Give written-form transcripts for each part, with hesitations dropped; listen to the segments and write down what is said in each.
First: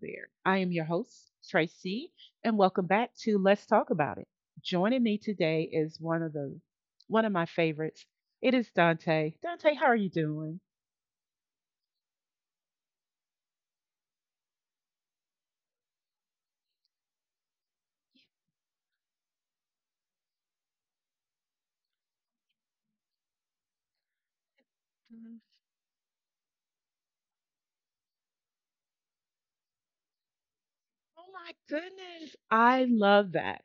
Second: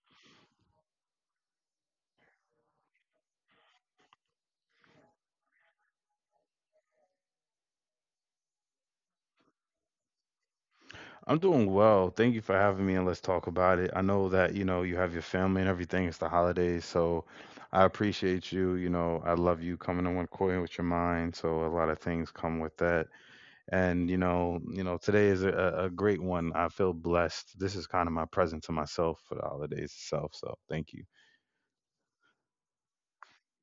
there. I am your host, Tracy, and welcome back to Let's Talk About It. Joining me today is one of my favorites. It is Dante. Dante, how are you doing? I'm doing well. Thank you for having me and let's talk about it. I know that, you know, you have your family and everything. It's the holidays, so I appreciate you. You know, I love you coming in one coin with your mind. So a lot of things come with that. And, you know, today Mhm. is a great one. I feel blessed. This is kind of my present to myself for the holidays itself. So thank you. Oh my goodness. I love that.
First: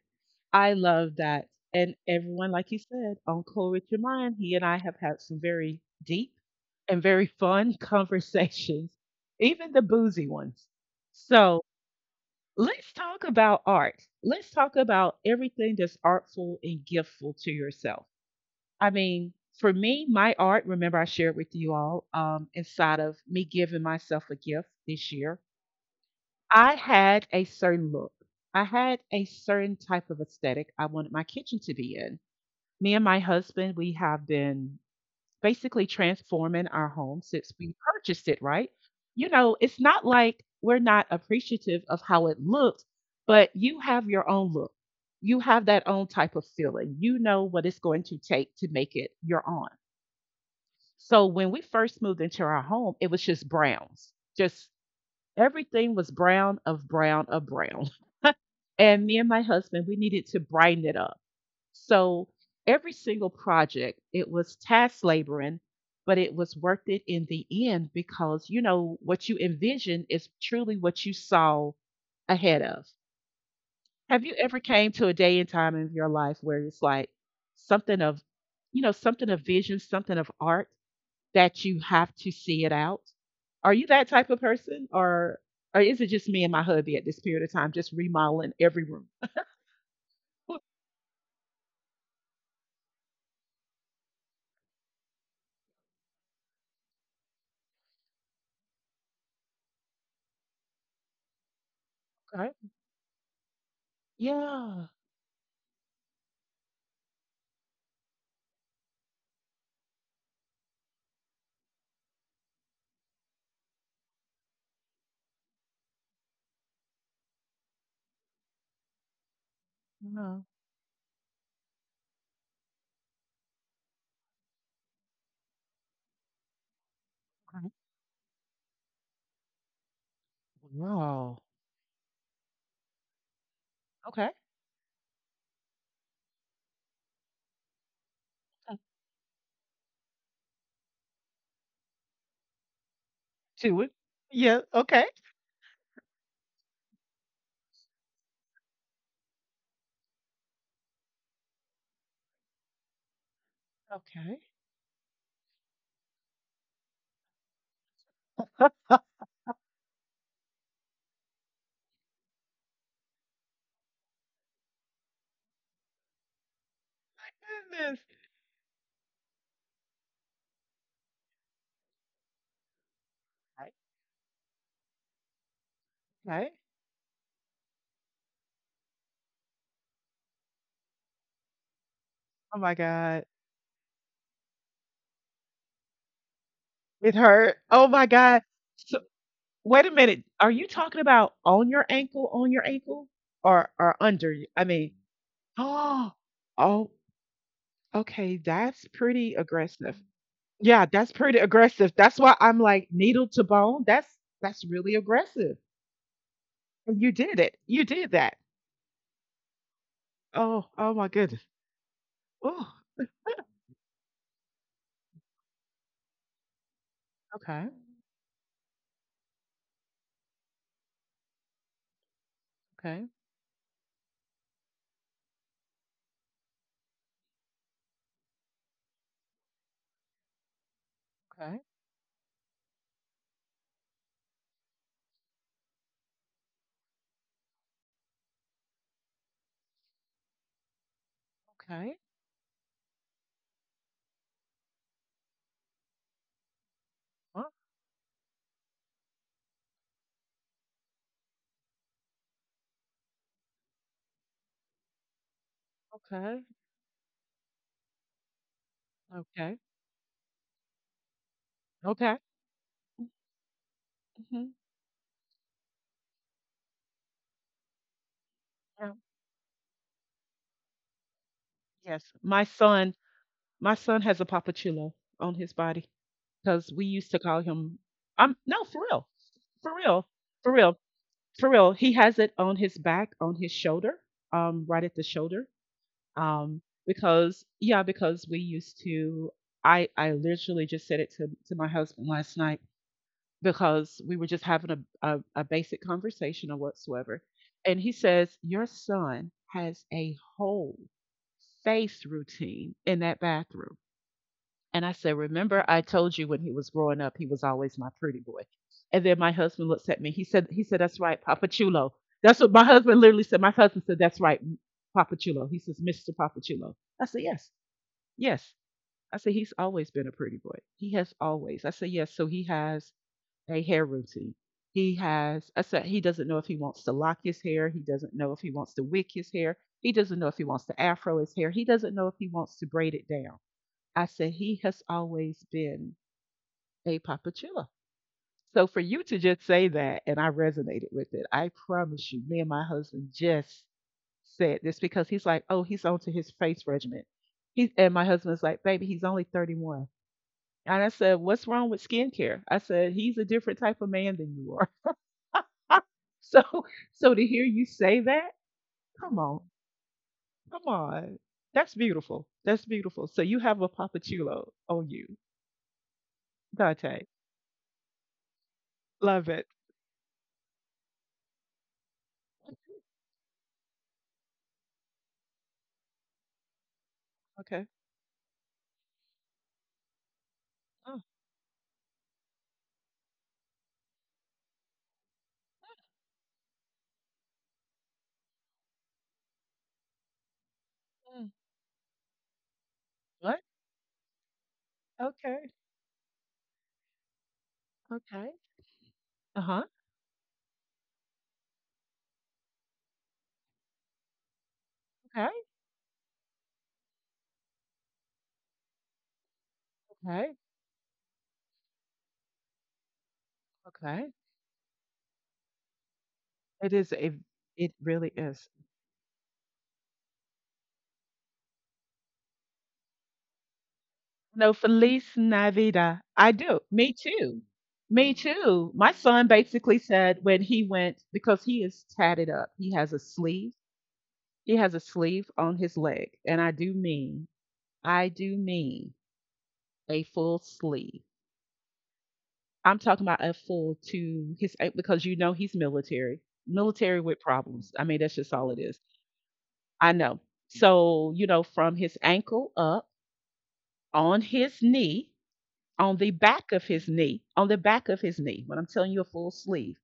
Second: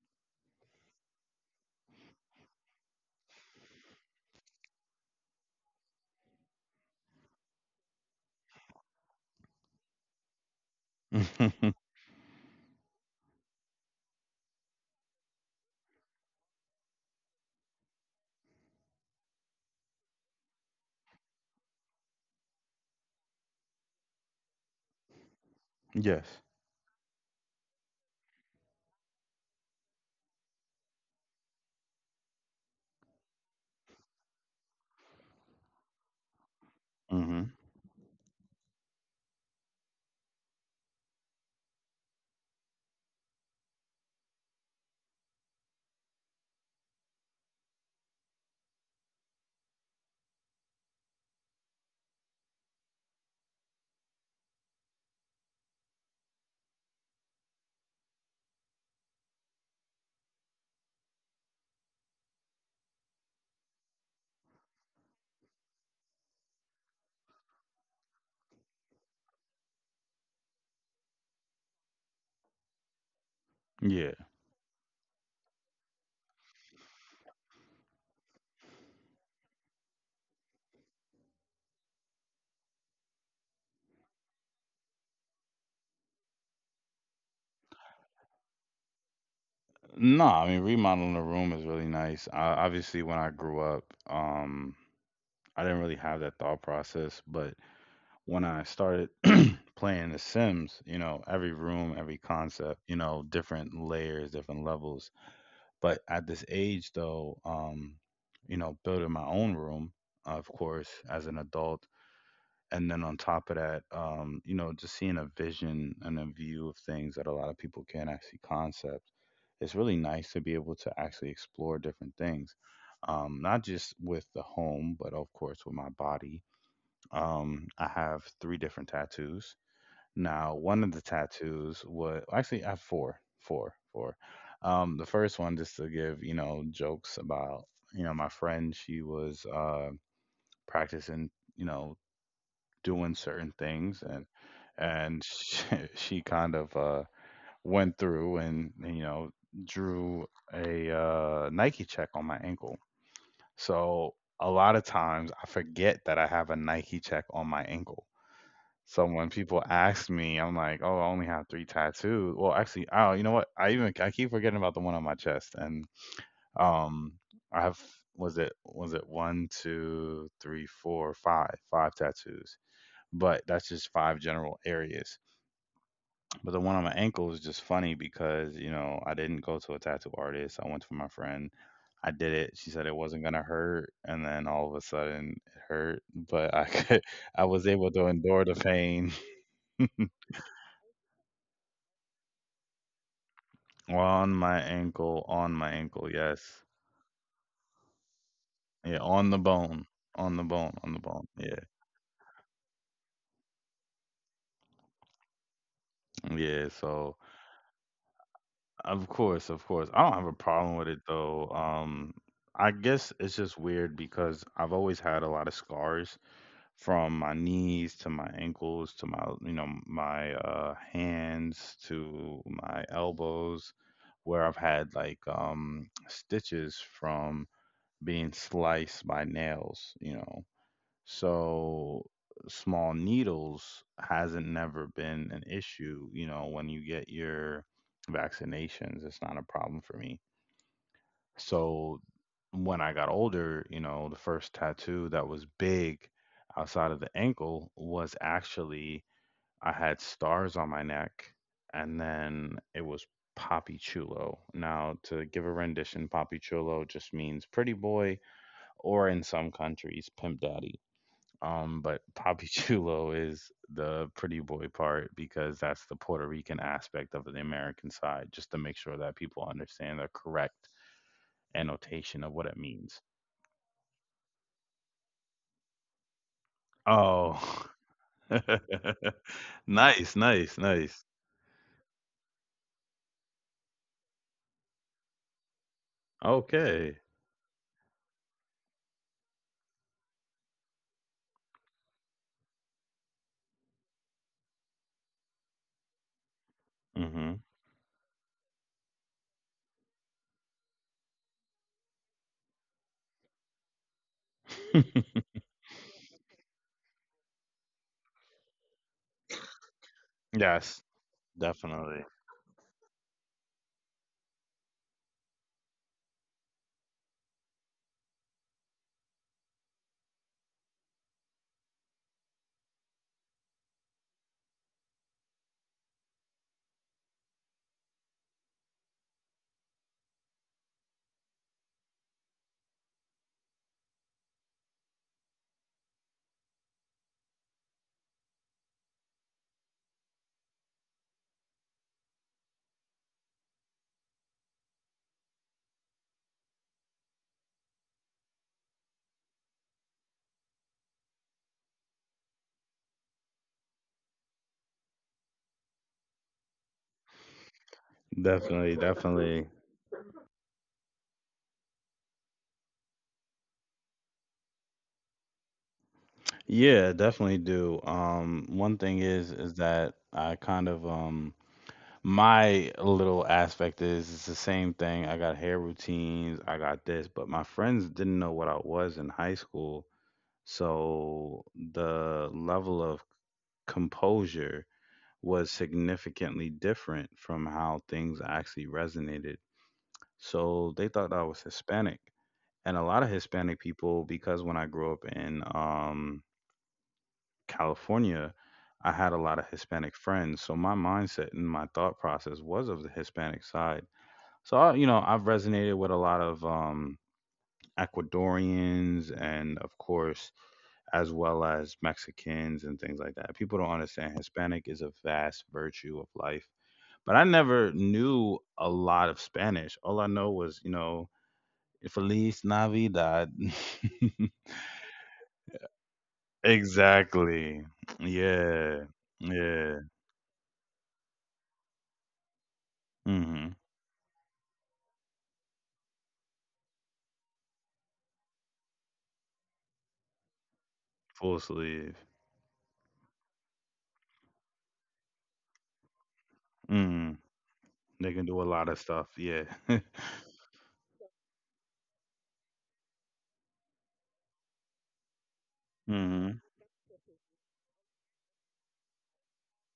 I love that. And everyone, like you said, on Cool with Your Mind, he and I have had some very deep and very fun conversations, even the boozy ones. So let's talk about art. Let's talk about everything that's artful and giftful to yourself. I mean, for me, my art, remember I shared with you all inside of me giving myself a gift this year. Yes. I had a certain look, I had a certain type of aesthetic I wanted my kitchen to be in. Me and my husband, we have been basically transforming our home Hmm. since we purchased it, right? You know, it's not like we're not appreciative of how it looks, but you have your own look. You have that own type of feeling. You know what it's going to take to make it your own. So when we first moved into our home, it was just browns. Just everything was brown of brown of brown. And me and my husband, we needed to brighten it up. So every single project, it was task laboring, but it was worth it in the end because you know what you envision is truly what you saw ahead of. Yeah. Have you ever came to a day and time in your life where it's like something of, you know, something of vision, something of art that you have to see it out? Are you that type of person, or is it just me and my hubby at this period of time, just remodeling every room? No, I mean What? remodeling the room is really nice. Obviously, when I grew up, um, I didn't really have that thought process, but when I started playing The Sims, you know, every room, every Okay. concept, you know, different layers, different Yeah. levels. But at this age, though, you know, building my own room, of course, as an adult, and then on top of that, you know, just seeing a vision and a view of things that a lot of people can't actually concept. It's really nice to No. be able to actually explore different things, not just with the home, but of course with my body. Okay. I have three different tattoos. Now, one of the Wow. tattoos was actually I have four. Okay. The first one, just to give you know jokes about you know my friend. Uh, She was practicing, you know, doing certain two. It. things and Yeah. Okay. and she, she kind of went through and you know drew a Nike check on my ankle. So Okay. a lot of times I forget that I have a Nike check on my ankle. So when people ask me, I'm like, "Oh, I only have 3 tattoos." Well, actually, oh, you know what? I keep forgetting about the one on my chest, and, um, I have, Goodness. was it one, 2, 3, 4, 5 tattoos, but that's Okay. just 5 general areas. Okay. But the one on my ankle is just funny because, you know, I didn't go to a tattoo artist. I went to my friend. I did Oh it. She my said it God. wasn't gonna hurt, and then all of a sudden it hurt, but I could It I hurt. was Oh able my to God. endure the So pain. wait a minute. Are you talking about on your ankle, or under? You? I mean, On my oh, ankle, yes. oh. Okay, that's Yeah, on pretty the bone, aggressive. Yeah, on the that's bone. pretty Yeah. aggressive. That's why I'm like needle to bone. That's really aggressive. Yeah, And you so did it. You did that. of course, of course. I don't have a Oh, problem with oh it my goodness. though. Oh, I guess it's just weird because I've always had a lot of scars from my okay, knees to my ankles to my, you know, my hands to my okay, elbows where I've had like stitches from being sliced by nails, you know. okay, So small needles hasn't never been an issue, you know, when you get your vaccinations, it's not a problem for me. okay, So when I got older, you know, the first tattoo that was big outside of the oh, ankle was actually I had stars on my neck and then it was Papi Chulo. Now, to give a rendition, okay, Papi Chulo just means pretty boy or in some okay, countries, pimp daddy. But okay. Papi Chulo is the pretty Hmm. boy part because that's the Puerto Rican aspect of the American side, just to make Yeah. sure that people understand the correct Yes, annotation of what it means. my son has a papachulo on his body because we used to call Oh, him. I'm no for real, for real, nice, for nice, real, nice. for real. He has it on his back, on his shoulder, right at the shoulder um, Okay. because yeah, because we used to. I literally just said it to my husband last night because we were just having a basic conversation or whatsoever, Hmm. and he says your son has a whole face routine in that bathroom. And I said, remember I told you when he was growing up, he was always my pretty boy. And then my husband looks at me. He said, Yes, that's right, Papa Chulo. definitely. That's what my husband literally said. My husband said, that's right, Papa Chulo. He says, Mr. Papa Chulo. I said, yes. Yes. I said, he's always been a pretty boy. He has always. I said, yes. So he has a hair routine. He has, I said, he doesn't know if he wants to lock his hair. He doesn't know if he wants to wick his hair. He doesn't know if he wants to afro his hair. He doesn't know if he wants to braid it down. I said, he has always been a papachilla. So for you to just say that, and I resonated with it, I promise you, me and my husband just said this because he's like, oh, he's onto his face regimen. He, and my husband's like, baby, he's only 31. And I said, what's wrong with skincare? I said, he's a different type of man than you are. So so to hear you say that, Definitely, come on, definitely. come on. That's beautiful. That's beautiful. So you have a papachulo on you, Yeah, Dante. definitely do. One thing Love is it. is that I kind of my little aspect is it's the same thing. I got hair routines, I got this, but my Okay. friends didn't know what I was in high school, Oh, so the level of composure was significantly different from how things actually resonated. So they thought I mm, was Hispanic. And a lot of what? Hispanic people, because when I grew up in Okay. Okay. California, I had a Uh lot of huh. Hispanic friends. So my mindset and my thought process was of the Hispanic side. You know, I've Okay. resonated with a lot of Ecuadorians and, of Okay. course, as well as Mexicans and things like that. People don't Okay. understand Hispanic is a vast virtue of life. It is a. But I It never really knew is. a lot of Spanish. All I know was, you know, Feliz Navidad. No, Feliz Navidad. I do. Me too. Exactly. Me too. Yeah. My son Yeah. basically said when he went, because he is tatted up, he has a sleeve. Hmm. He has a sleeve on his leg. And I do mean a full sleeve. Full sleeve. I'm talking about a full to his, eh, because you know he's military, military with Mhm. problems. I mean, that's They just can all do a it lot is. of stuff. Yeah. I know. So, you know, from his ankle up on his knee, Hmm. On the back of his knee, when I'm telling you a full sleeve,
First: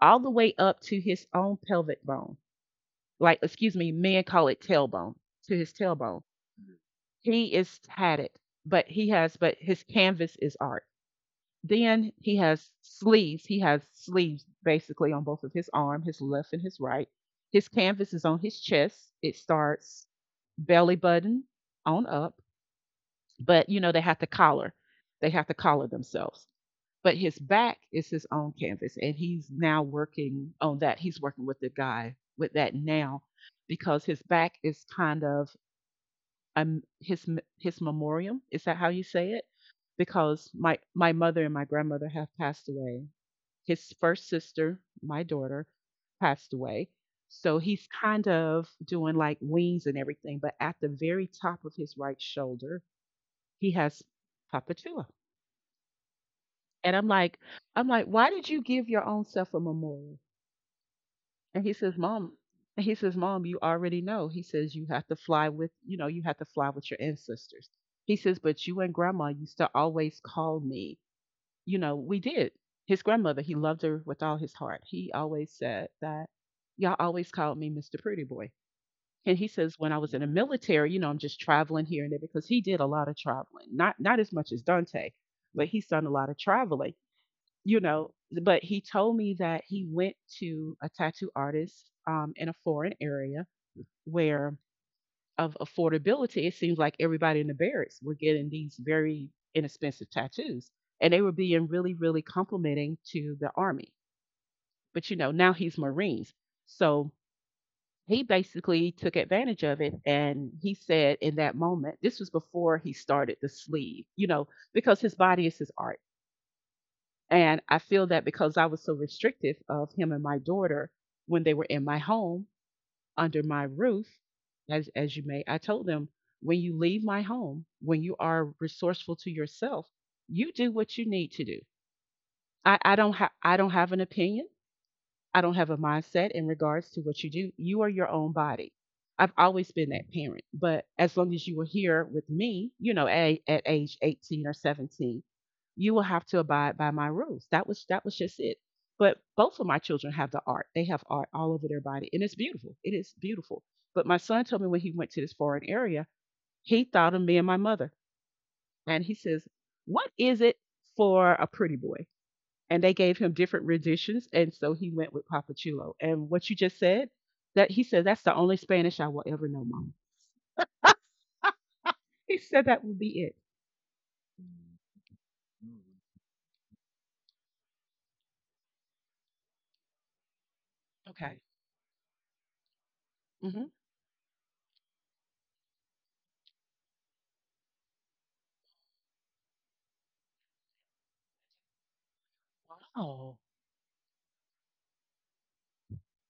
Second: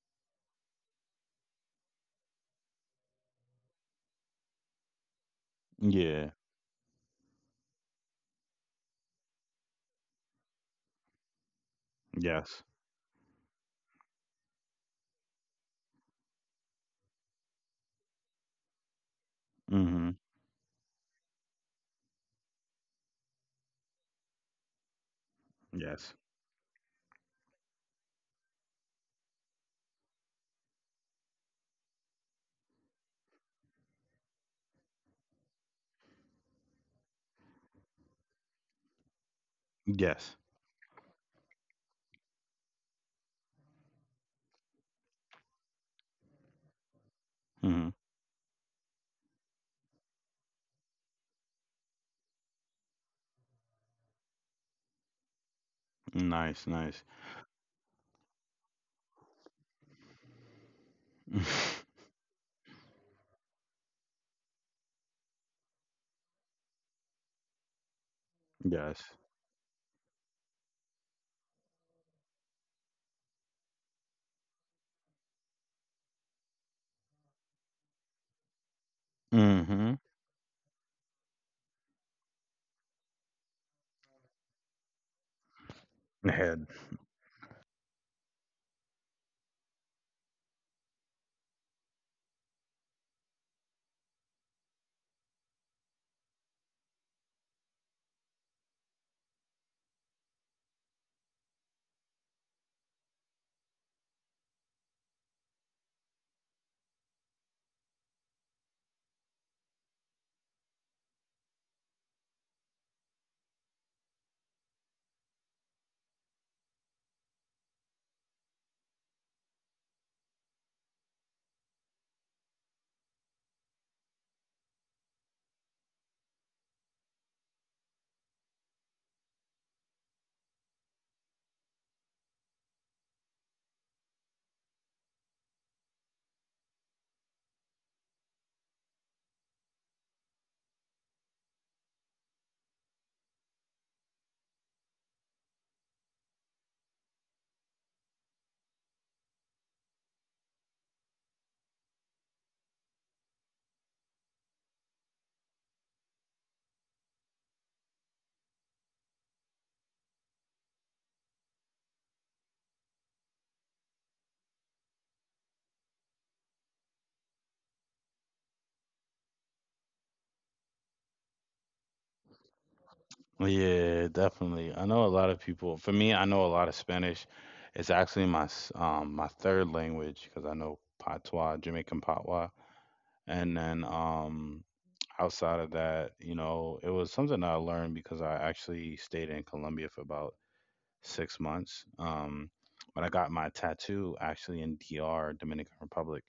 all the way up to his own pelvic bone. Like, excuse me, men call it tailbone, to his tailbone. Yeah. He is tatted, but he has, but his canvas is art. Then he Yes. has sleeves. He has sleeves basically on both of his arm, his left and his right. His canvas is on his chest. It starts Mhm. belly button on up, but you know, they have to collar. They have to collar Yes. themselves, but his back is his own canvas and he's now working on that. He's working with the guy with that now because his back is kind of um, his his memoriam, is that how you say it, Yes. because my mother and my grandmother have passed away, his first sister, my daughter, passed away, so he's Hmm. kind of doing like wings and everything, but at the very top of his right shoulder he has papatua. Nice, And nice. I'm like, why did you give your own self a memorial? And he says, Mom, Mom, you already know. He says you have to fly with, you know, you have to fly with your ancestors. He says, but you and Yes. grandma used to always call me. You know, we did. His grandmother, he loved her with all his heart. He always said that y'all always called me Mr. Pretty Boy. And he says when Hmm. I was in the military, you know, I'm just traveling here and there because he did a lot of traveling. Not as much as Dante, but he's done a lot of Head. traveling, you know, but he told me that he went to a tattoo artist in a foreign area where of affordability, it seems like everybody in the barracks were getting these very inexpensive tattoos. And they were being really, really complimenting to the army. But you know, now he's Marines. So he basically took advantage of it and he said in that moment, this was before he started the sleeve, you know, because his body is his art. And I feel that because I was so restrictive of him and my daughter when they were in my home under my roof, as you may, I told them, when you leave my home, when you are resourceful to yourself, you do what you need to do. I, I don't have an opinion. I don't have a mindset in regards to what you do. You are your own body. I've always been that parent, but as long as you were here with me, you know, at age 18 or 17, you will have to abide by my rules. That was just it. But both of my children have the art. They have art all over their body, and it's beautiful. It is beautiful. But my son told me when he went to this foreign area, he thought of me and my mother, and he says, "What is it for a pretty boy?" And they gave him different renditions and so he went with papachulo, and what you just said, that, he said that's the only Spanish I will ever know, Mom. He said that would be it. Yeah, definitely. I know a lot of people. For me, Mm-hmm. I know a lot of Spanish. It's actually my my third language because I know Okay. Patois, Jamaican Patois, and Hmm. then outside of that, you know, it was something I learned because I actually stayed in Colombia for about 6 months. But I got Oh, my tattoo actually in DR, Dominican Republic.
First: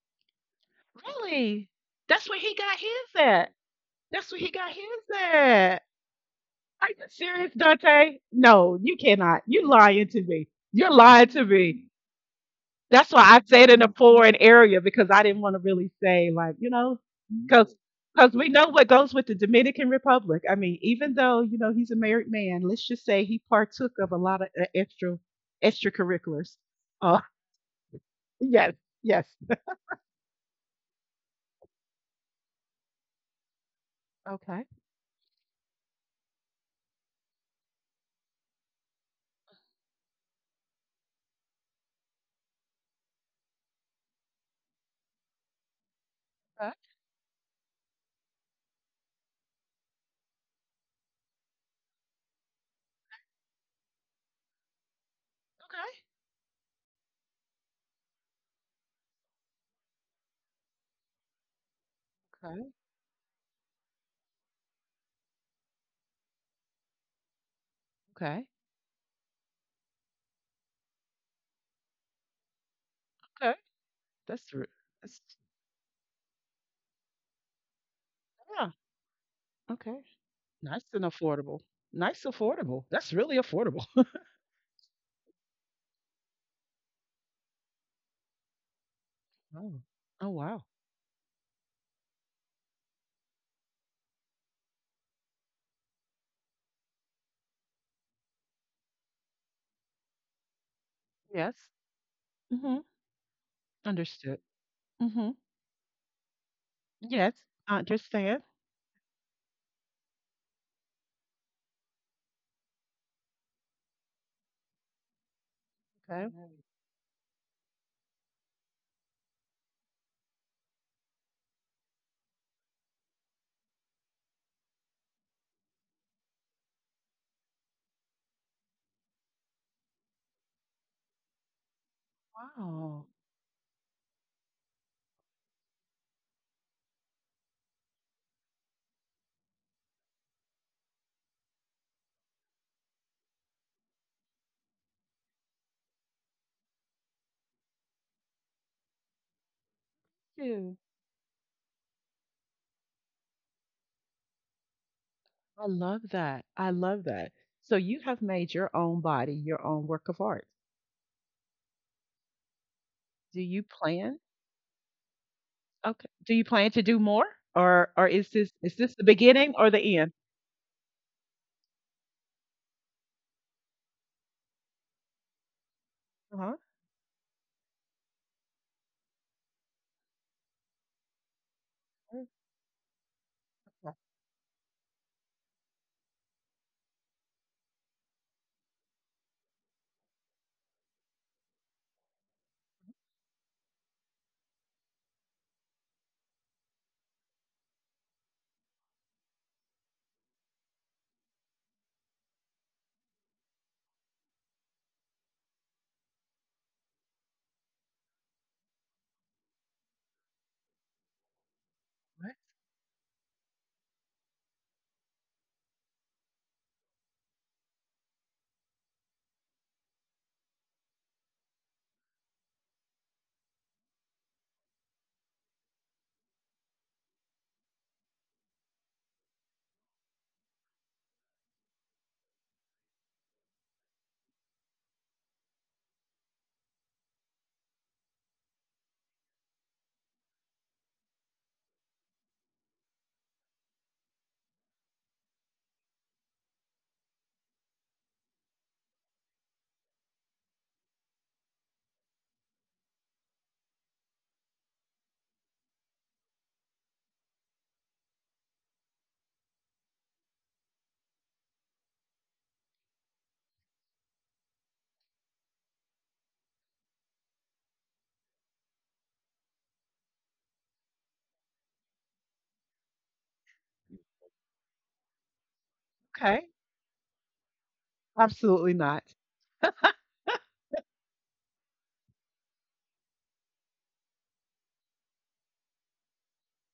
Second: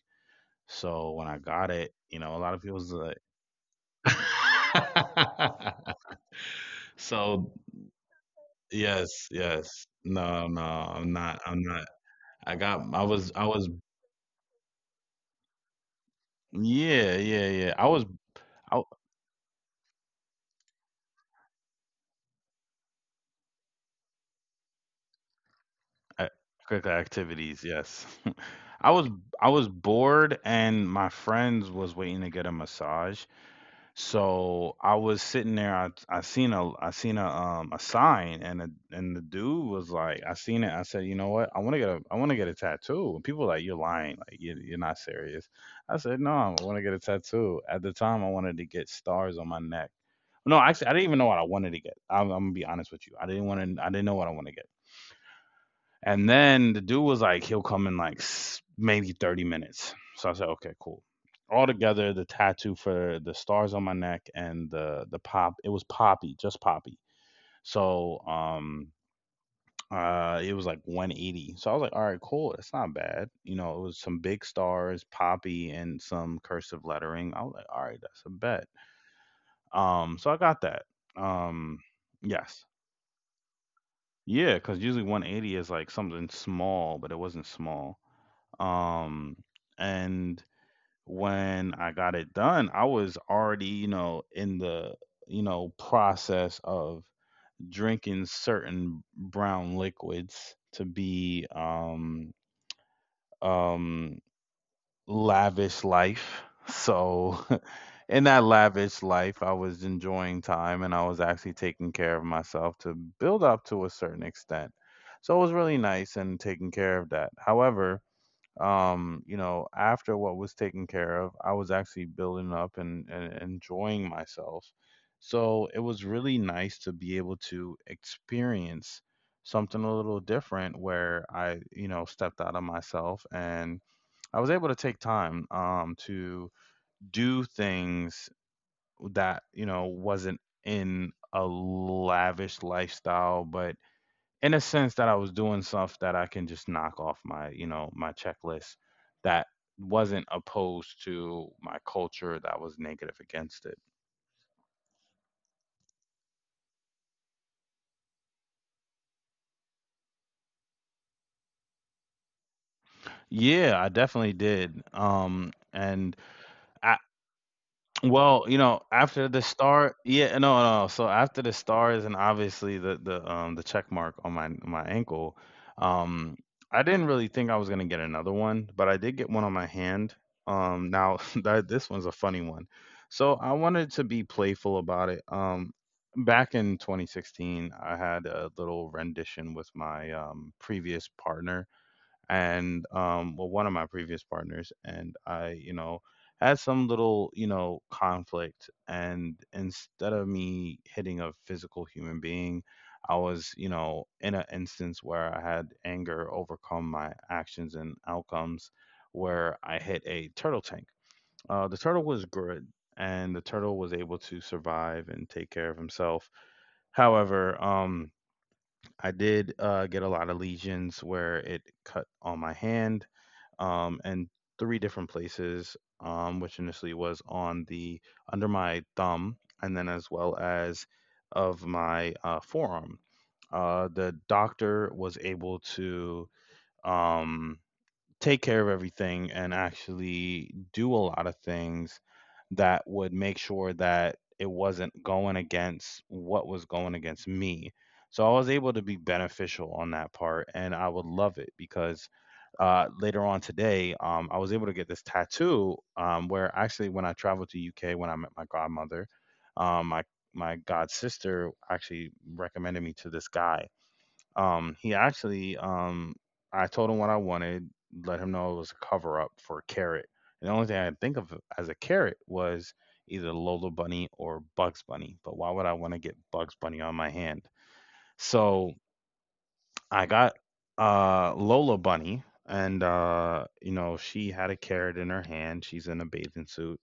So when I really. got it, you That's know, a where lot he of got people's like, his at. That's where he got his at. Are you so serious, Dante? No, you yes, cannot. You are yes, lying to me. no, no, You're I'm lying not, to I'm me. not. I got, That's why I I said was, in a foreign area because I didn't want to really say like, you know, yeah, yeah, because yeah. Because we know I, what goes with the Dominican Republic. I mean, even though you know he's a married man, let's just say he partook of a lot of I- extracurriculars. curricular Uh, activities, yes. yes, I was, yes. I was bored, and my friends was waiting to get a massage. Okay. So I was sitting there. I seen a sign, and the dude was like, I seen it. I said, you know what? I want to get a I want to get a tattoo. And people were like, you're lying. Like you're not serious. I said, no, I Okay. want to get a tattoo. At the time, I wanted to get stars on my neck. No, actually, I didn't even know what I wanted to get. I'm gonna be honest with you. I didn't want to. I didn't know what I want to get. And then the dude was like, he'll come in like maybe 30 minutes. So I said, okay, cool. Altogether, the Okay. Okay. tattoo for the stars on my neck and the pop, it was poppy, just poppy. So Okay. um uh it was like 180. So I was like, all right, cool. It's not bad. Okay. You know, it was some That's big r- stars, that's poppy, and some cursive lettering. I was like, all right, that's a yeah. bet. Okay. So I got Nice that. and affordable. Um, Nice yes. affordable. That's really affordable. Yeah, because usually 180 is like something small, but it wasn't small. Um, Oh. Oh and wow. when I got it done, I was already, you know, in the, you know, process of drinking certain brown liquids to be Yes. Mhm. um Understood. Mhm. lavish life. Yes, So I in that understand. lavish life, I was enjoying time and I was actually taking care of myself to build up to a certain extent. So it was really Okay. nice and Right. taking care of that. However, you know after what was taken care of I was actually building up and enjoying myself, so it was really nice to be able to experience something a little different where I you know stepped out of Wow. myself and I was able to take time to do things that you know wasn't in a lavish lifestyle but in a sense that I was doing stuff that I can just knock off my, you know, my checklist that wasn't Phew. opposed to my culture that was negative against it. I love that. I love that. So you have made your own body your own work of art. Do you Yeah, I plan? definitely did. Okay. And Do you plan to I do more, or is Well, you know, this the after the beginning or star, the end? yeah, no, no. So after the stars and obviously the check mark on my ankle, um, Uh-huh. I didn't really think I was gonna get another one, but I did get one on my hand. Now that this one's a Mm, funny one. So I wanted to be playful about it. Back in 2016, I had a little rendition with my previous partner and well one of my previous partners and I you know had some little you know conflict and instead of me hitting a physical human being I was you know in an instance where I had anger overcome my actions and outcomes where I hit a turtle tank. The turtle was right. good and the turtle was able to survive and take care of himself, however, I did get a lot of lesions where it cut on my hand, in three different places, which initially was on the under my thumb and then as well as of my forearm. The doctor was able to, um, take care of everything and actually do a lot of things that would make sure that it wasn't going against what was going against me. So I was able to be beneficial on that part, and I would love it because later on today, I was able to get this tattoo. Where actually, when I traveled to UK, when I met my godmother, um, my my god sister actually recommended me to this guy, he actually, I told him what I wanted, let him know it was a cover up for a carrot. And the only thing I could think of as a carrot was either Lola Bunny or Bugs Bunny. But why would I want to get Okay. Bugs Bunny on my hand? So Absolutely not. I got Lola Bunny, and you know she had a carrot in her hand. She's in a bathing suit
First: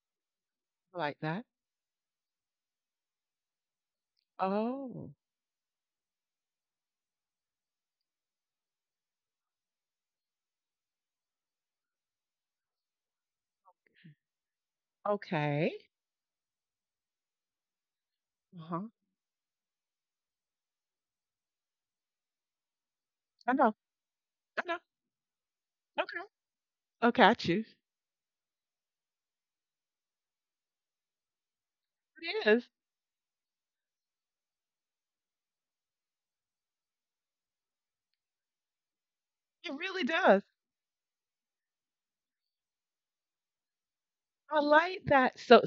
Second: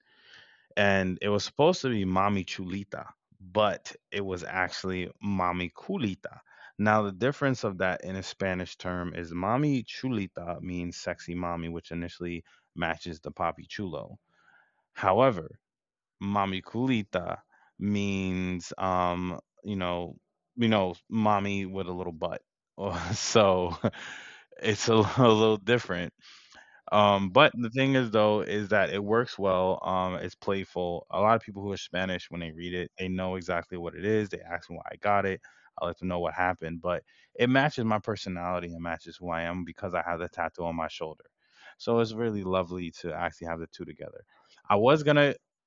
I like and it was that. supposed to be "mami Chulita," but it was actually Oh. "mami Culita." Now, the difference of that in a Spanish term is "mami Chulita" means sexy mommy, which initially matches the Papi Chulo. However, Okay. "mami Culita" Uh means, huh. Mommy with a little butt. I know. So I know. it's a little different. Okay. Okay. I But the choose. thing is though is that it works well. It's playful. A lot of people who are Spanish when It they is. read it, they know exactly what it is. They ask me why I got it. I let them know what happened, but it matches my personality and matches who I am It because I really have the does. tattoo on my shoulder. So it's really lovely to actually have the two together. I I was like gonna, that. So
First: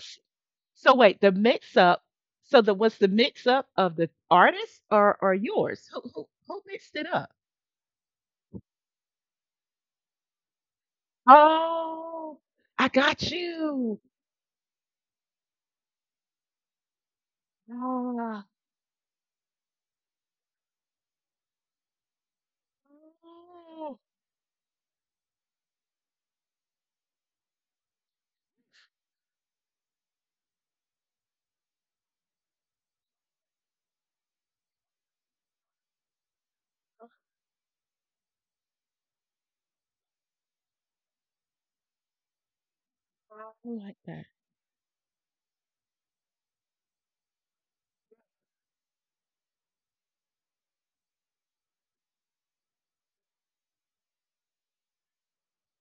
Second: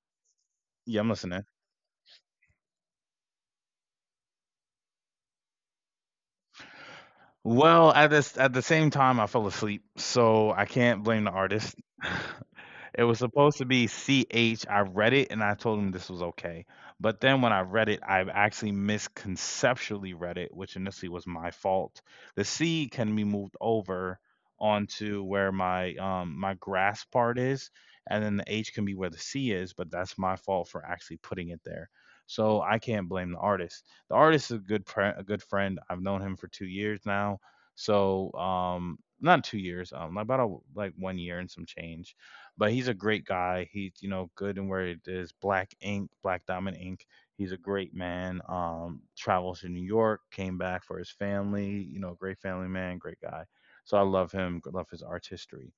So yeah, I'm wait, the listening. mix up. So the what's the mix up of the artist or yours? Who mixed it up? Well, at the same time, I fell asleep, so I can't blame the artist. Oh, I It was got supposed to be you. CH. I read it and I told him this was okay. But then when I read it, I Ah, actually misconceptually read it, which initially was my fault. The C can be moved oh, over onto where my my grass part is, and then the H can be where the C is, but that's my fault for actually putting it there. So I can't blame the artist. The artist is a good a good friend. I've known him for 2 years now. So not 2 years, about like one year and some change. But he's a great I guy. He's like you that. know good in where it is. Black Ink, Black Diamond Ink. He's a great man. Travels to New York, came back for his family. You know, great family man, great guy. So I love him. Love his art history.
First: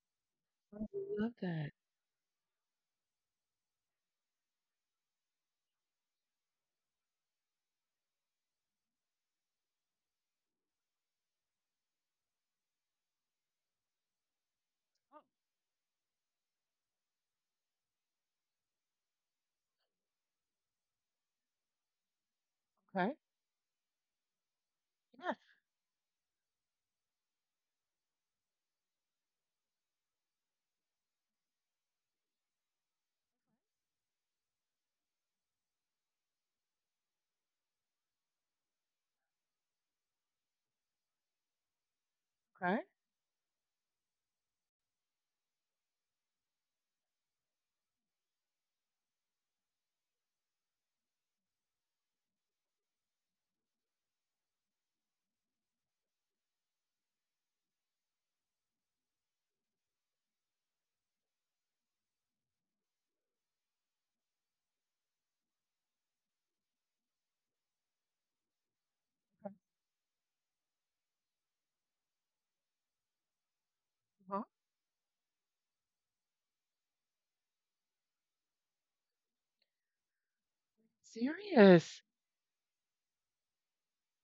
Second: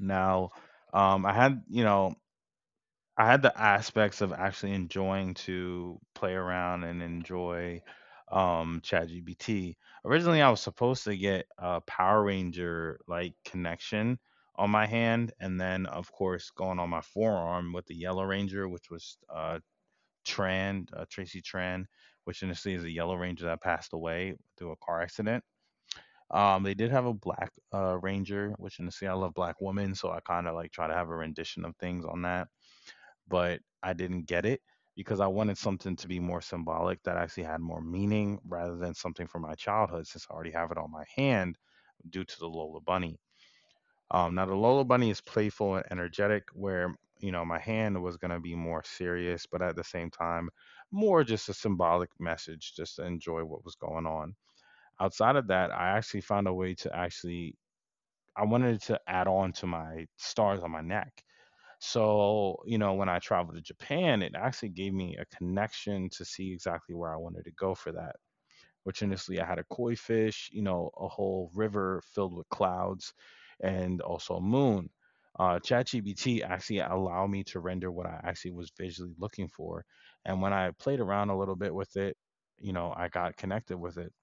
Now, I I love had that. you know I had the aspects of actually enjoying to play around and enjoy ChatGPT. Originally, I was supposed to get a Power Ranger like connection on my hand, and then of course going on my forearm with the Yellow Ranger, which was Tracy Tran, which initially is a Okay. Yellow Ranger that passed away through a car Yes. accident. They did have a black ranger, which initially I love black women, so I kind of like try to have a rendition of things on that but I didn't get it because I wanted something to be more symbolic that actually had more meaning rather than something from my childhood since I already have it on my hand due to the Okay. Lola Bunny. Now, the Lola Bunny is playful and energetic, where, you know, my hand was going to be more serious, but at the same time, more just a symbolic message just to enjoy what was going on. Outside of that, I actually found a way to actually, I wanted to add on to my stars on my neck so, you know, when I traveled to Japan, it actually gave me a connection to see exactly where I wanted to go for that. Fortunously, I had a koi fish, you know, a whole river filled with clouds and Huh? also a moon. ChatGPT actually allowed me to render what I actually was visually looking for. And when I played around a little bit with Serious. it, you know, I got connected with it.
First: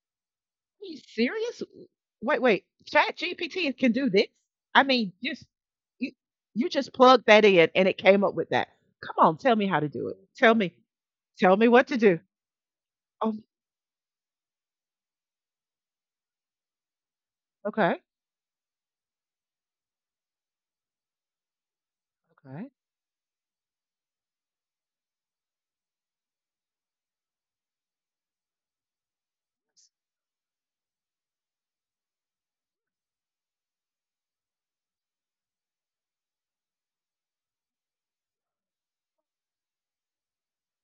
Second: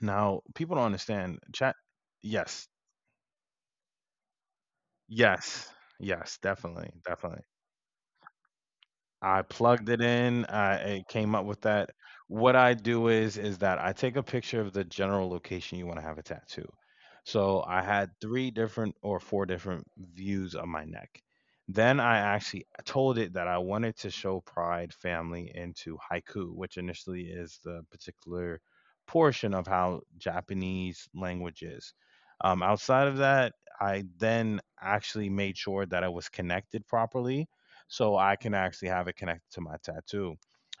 Now, people Are don't you understand. serious? Chat, Wait, wait. yes, Chat GPT can do this? I mean, just yes, you yes, you just definitely, plugged that definitely. in and it came up with that. Come on, I tell me how to plugged it do it. in, Tell me. It came up Tell me with what that. to do. What I do is that I take a picture of the general location you want to have a tattoo. So I Okay. had 3 different or 4 different views of my neck. Then I Okay. actually told it that I wanted to show pride, family, into haiku, which initially is the particular portion of how Japanese language is. Outside of that, I then actually made sure that it was connected properly so I can actually have it connected to my tattoo.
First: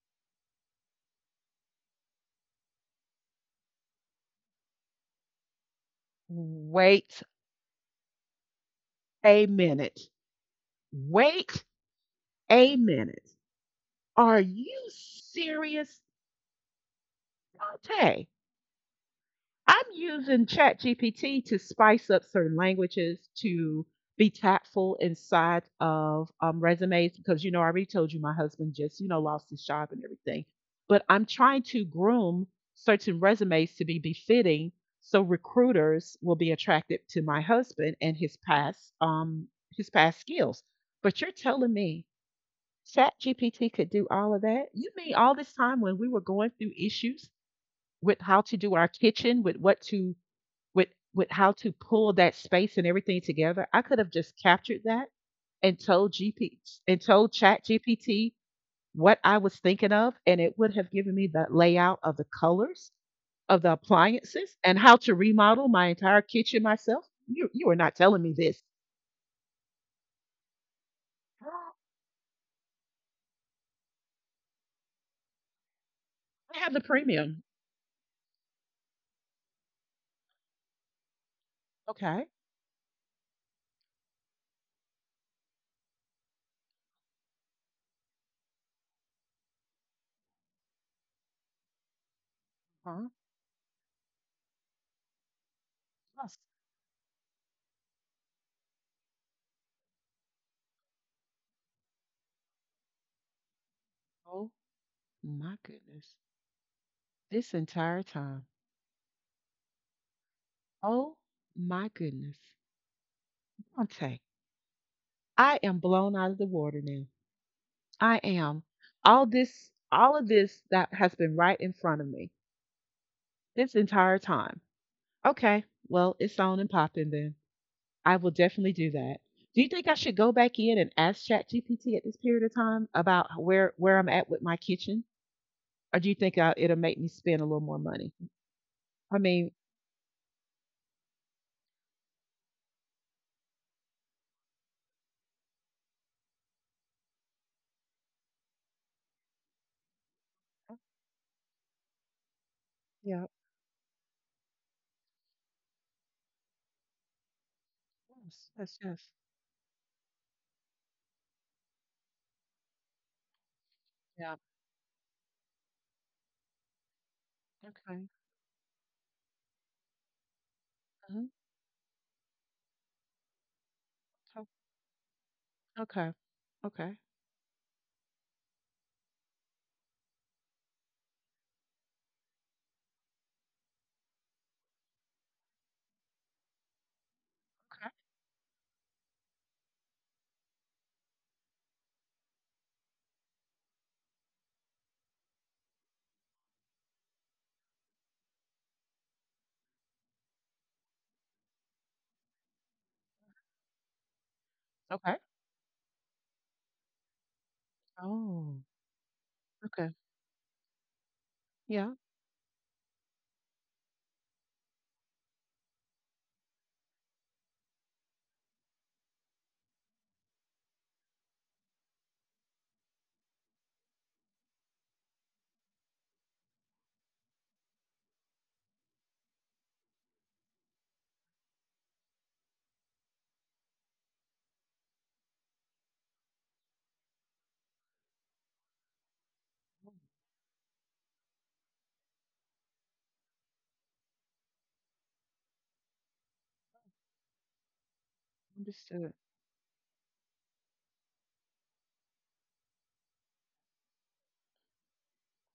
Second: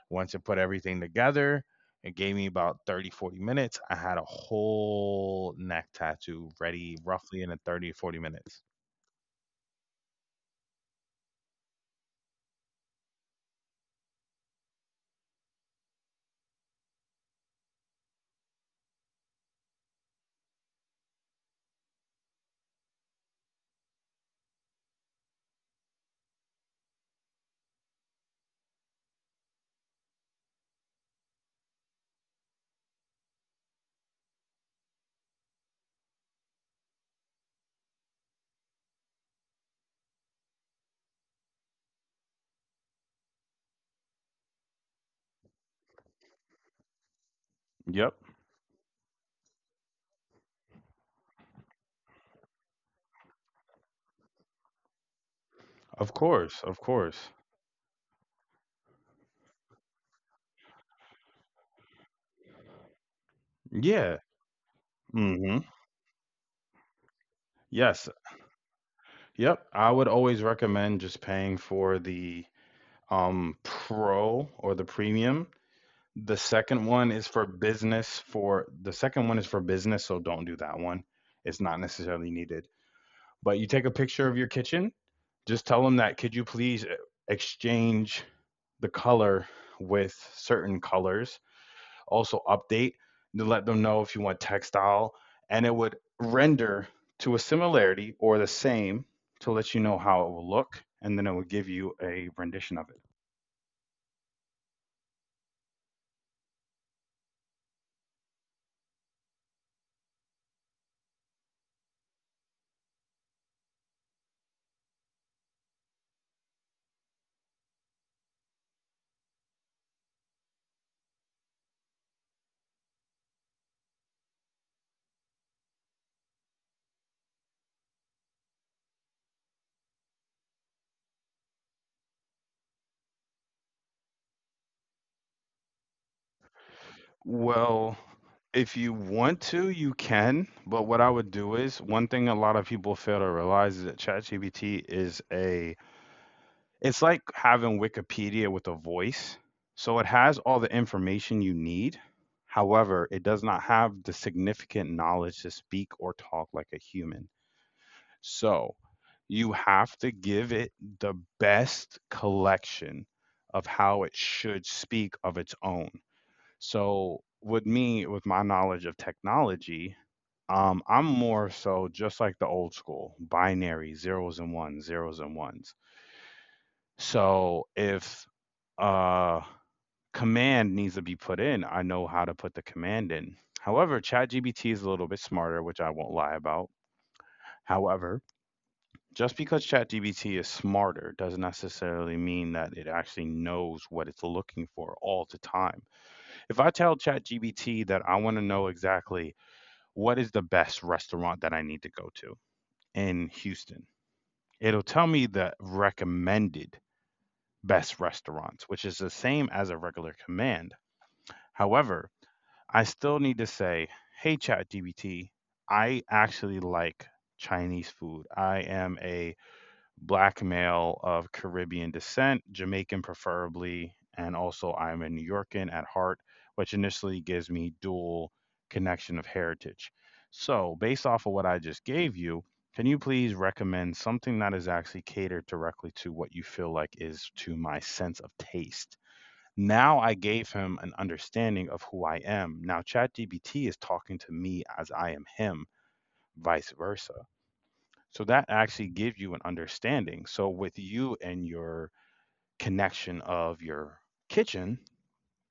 Once it put everything together, it gave me about 30, 40 minutes. I had a whole neck tattoo ready Wait roughly in a 30, 40 minutes. a minute. Wait a minute. Are you serious, Dante? I'm using ChatGPT to spice up certain languages to be tactful inside of resumes because I already told you my husband just lost his job and everything, but I'm trying to groom certain resumes to be befitting so recruiters will be attracted to my husband and his past skills. But you're telling me ChatGPT could do all of that? You mean all this time when we were going through issues Yep. with how to do our kitchen, with what to with with how to pull that space and everything together, I could have just captured that and told Of GP course. Of and told course. Chat GPT what I was thinking of, and it would have given me the layout of the colors of the Yeah. appliances and how to Hmm. remodel my entire kitchen myself. You are not Yes. telling me this. Yep. I would always recommend just paying "Oh, for the pro or the premium. The I have the second one is premium. for business for the second one is for business, so don't do that one. It's not Okay. necessarily needed. But you take a picture of your kitchen, just tell them that could you please exchange the color with certain colors? Also update Huh? to let them know if you want textile and it would Plus, render to a similarity or the same to let you know how it will look and then it will give you a rendition of it. oh my goodness. This entire time. Oh my goodness. Dante, I am blown out of the water now. I am. All this, all of this that has been right in front of me this entire time. Okay, well, it's on and popping then. I will definitely do that. Do you think I should go back in and ask ChatGPT at this period of time about where I'm at with my kitchen, or do you think it'll make me spend a little more Well, money? if you I want mean, to, you can. But what I would do is one thing a lot of people fail to realize is that ChatGPT is a. It's like having Wikipedia with a voice. So it has all the oh, information you need. However, it yeah. does not have the significant knowledge to speak or talk like a human. Yes. So Yes. Yes. you have to give it the best collection of how it Yeah. should speak of its own. So, with me, Okay. with my knowledge of technology, I'm Mhm. more so just like the old school binary zeros and Oh, ones, zeros and ones. okay, okay, So, if uh, command needs to be put in, I know how to put the command in. However, ChatGPT is a little bit smarter, which I won't lie about. okay. However, just because ChatGPT is smarter doesn't necessarily mean that it actually knows what it's looking for all the time. If I tell ChatGPT that I want to know exactly what is the best restaurant that I need to go to in Houston, it'll tell Okay. me the recommended best Oh. restaurants, which is the same as a Okay. regular command. Yeah. However, I still need to say, hey, ChatGPT, I actually like Chinese food. I am a black male of Caribbean descent, Jamaican preferably, and also I'm a New Yorkan at heart, which initially gives me dual connection of heritage. So, based off of what I just gave you, can you please recommend something that is actually catered directly to what you feel like is to my sense of taste? Now I gave him an understanding of who I am. Now ChatGPT is talking to me as I am him, vice versa. So that actually Understood. gives you an understanding. So with you and your connection of your kitchen,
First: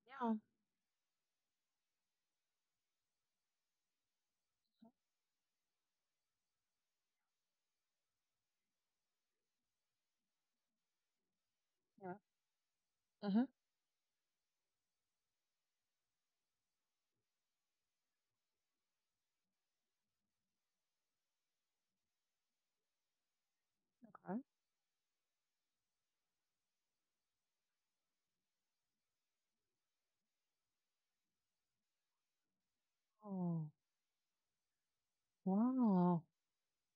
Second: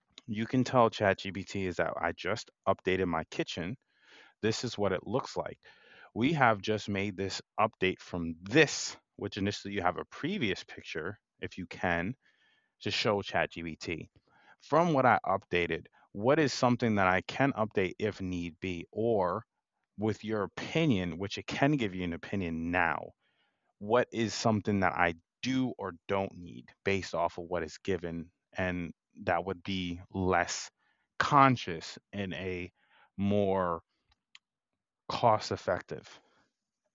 Yeah. you can tell ChatGPT is that I just updated my kitchen. This is what it looks like. We have just made this update from this, which initially you have a previous picture if you can Yeah. to show Hmm. ChatGPT. From what I updated, what is something that I can update if need be, or with your opinion, which it can give you an opinion now, what is Okay. something that I do or don't need based off of what is given? And that would be less conscious and a Oh, more cost effective wow.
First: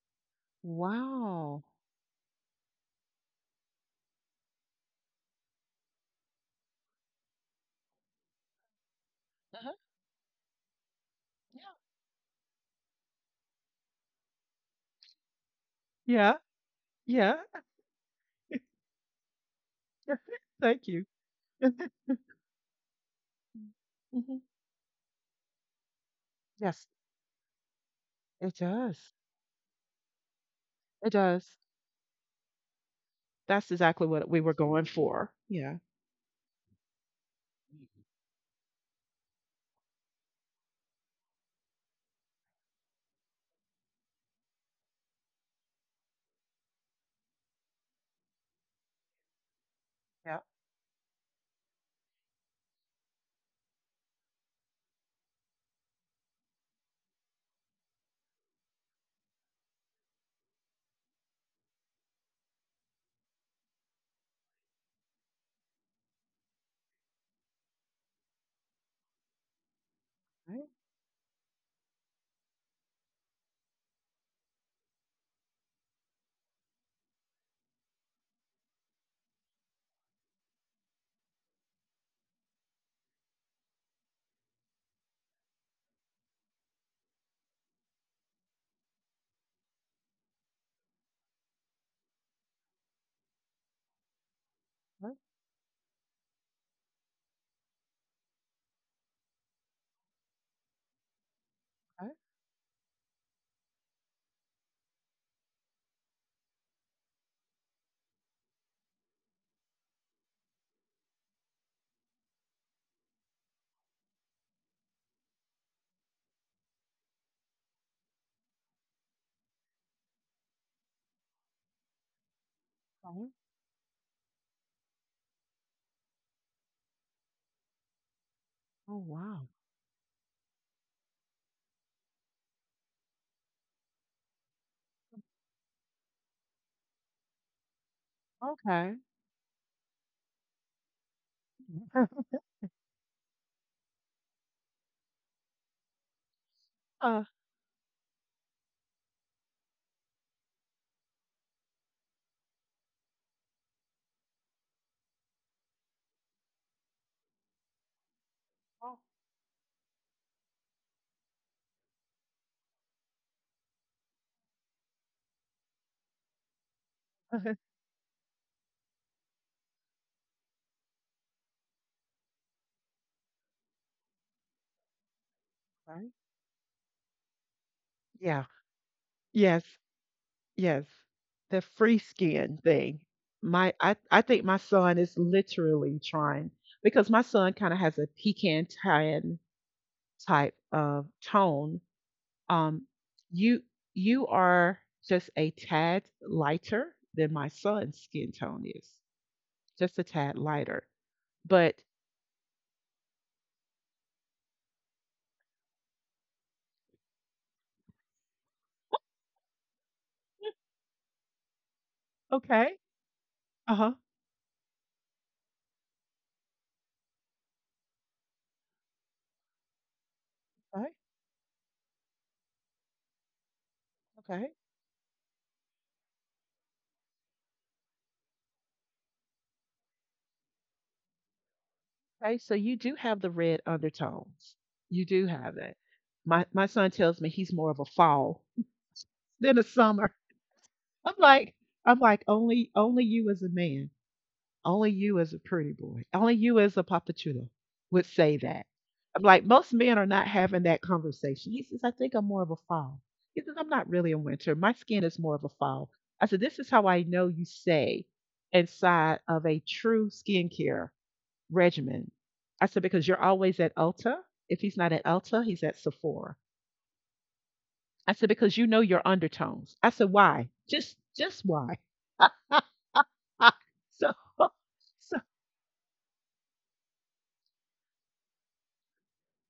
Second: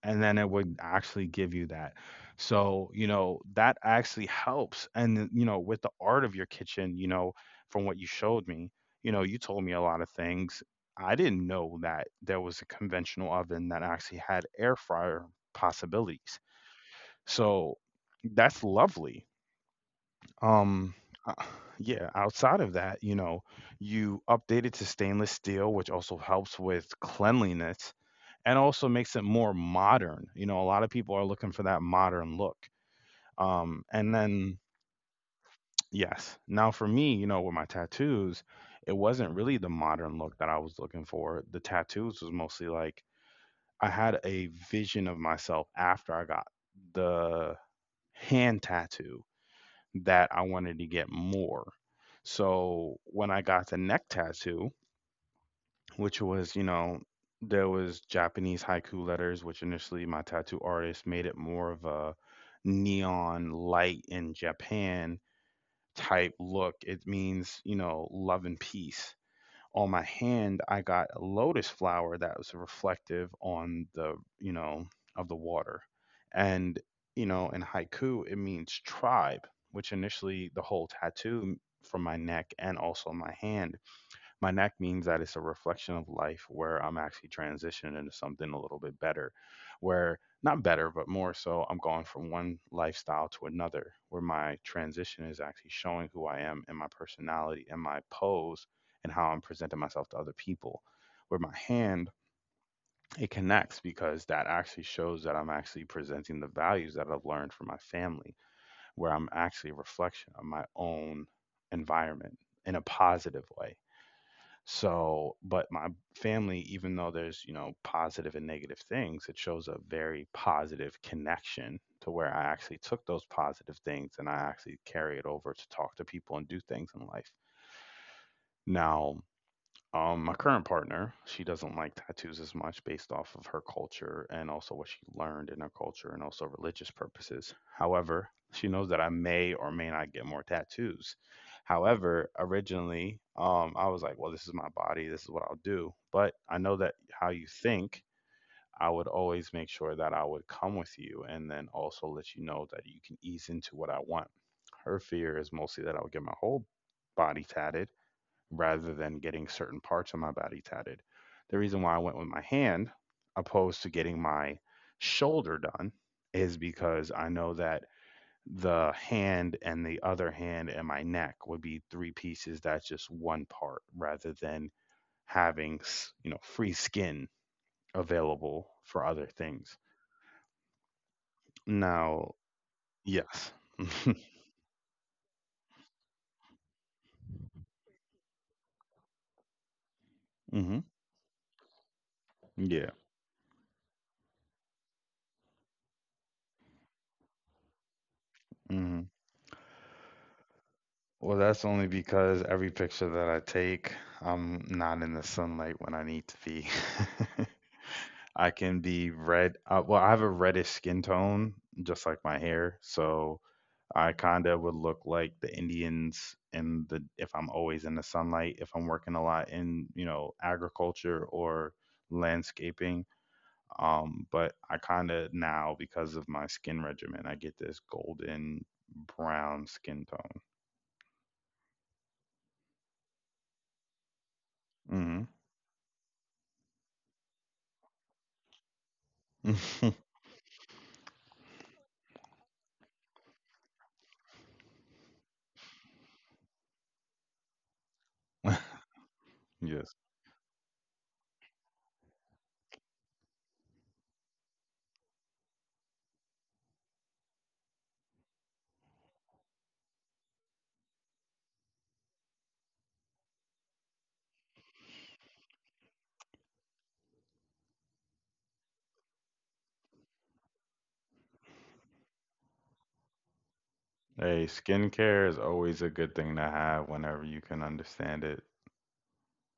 and then it would actually give Wow. you that. So, you know, that actually helps. And, you know, with the art of your kitchen, you know, from what you showed me, you know, you told Uh-huh. me a lot of things. I didn't Yeah. know that there was a conventional oven that actually had air fryer Yeah, possibilities. yeah. So that's lovely. Thank Um, you. uh, yeah, outside of that, you know, you Mm-hmm. updated to stainless steel, which also helps with Yes, cleanliness and it also makes it does. more modern. You know, a lot of people It are looking for does. that modern look. That's And exactly what we then, were going for. Yeah. yes, now for me, you know, with my tattoos, it wasn't really the modern look that I was looking for. The tattoos was mostly like I had a vision of myself after I got the hand tattoo that Yeah. I wanted to get more. So when I got the neck tattoo, which was, you know, there was Japanese haiku letters, which initially my tattoo artist made it more of a neon light in Japan type look. It means, you know, love and peace. On my hand, Right, I got a lotus flower that was reflective on the, you know, of the water. And, you know, in haiku, it means tribe, which initially the whole tattoo from my neck and also my hand my neck means that it's a reflection of life where I'm actually transitioning into something a little bit better, where not better, but more so I'm going from one lifestyle to another, where my right, transition is actually showing who I am and my personality and my pose and how I'm presenting myself to other people. Where my hand, right, it connects because that actually shows that I'm actually presenting the values that I've learned from my family, where I'm actually a reflection of my own environment in a positive way. So, but my family, even though there's, positive and negative things, it shows a very positive connection to where I actually took those right. positive things and I actually carry it over to talk to people and do things in life. Oh, Now, wow. My current partner, she doesn't like tattoos as much based off of her culture and also what she learned in her culture and also religious purposes. However, she knows Okay. that I may or may not get more tattoos. However, originally, I was like, well, this is my body, this is what I'll do. But I know that how Uh, you think, I would always make sure that I would come with you and then also let you know that you can ease into what I want. Her fear is mostly that I would get my whole body tatted rather oh, than getting certain parts of my body tatted. The reason why I went with my hand opposed to getting my shoulder done is because I know that the hand and the other hand and my neck would be three pieces that's just one part rather than having, right. Free skin Yeah. available for other Yes. things. Yes. The free Now, skin thing. yes. I, I think my son is literally trying because my son kind of has a pecan tan type Hmm. of tone, um, Yeah. you you are just a tad lighter than my son's skin tone is, Hmm. just a tad lighter. Well, that's But only because every picture that I take, I'm not in the sunlight when I need to be. I can be red. Well, I have a reddish skin tone, just like my okay, hair. So uh huh, I kind of would look like the Indians in the if I'm always in the sunlight, if I'm working a lot in, okay, agriculture or landscaping. But okay, I kind of now, because of my skin regimen, I get this golden brown skin okay. So you do have the red undertones. You tone. do have that. My son tells me he's more of a fall than a Hmm. summer. I'm like I'm like only you as a man. Only you as a pretty boy, only you as a papachulo would say that. I'm like, most Yes. men are not having that conversation. He says, I think I'm more of a fall. He says, I'm not really a winter. My skin is more of a fall. I said, this is how I know you say inside of a true skincare regimen. I said, because you're always at Ulta. If he's not at Ulta, he's at Sephora. I said, because you know your undertones. I said, why? Just why? So Hey, skincare is always a good thing to have whenever you can understand it.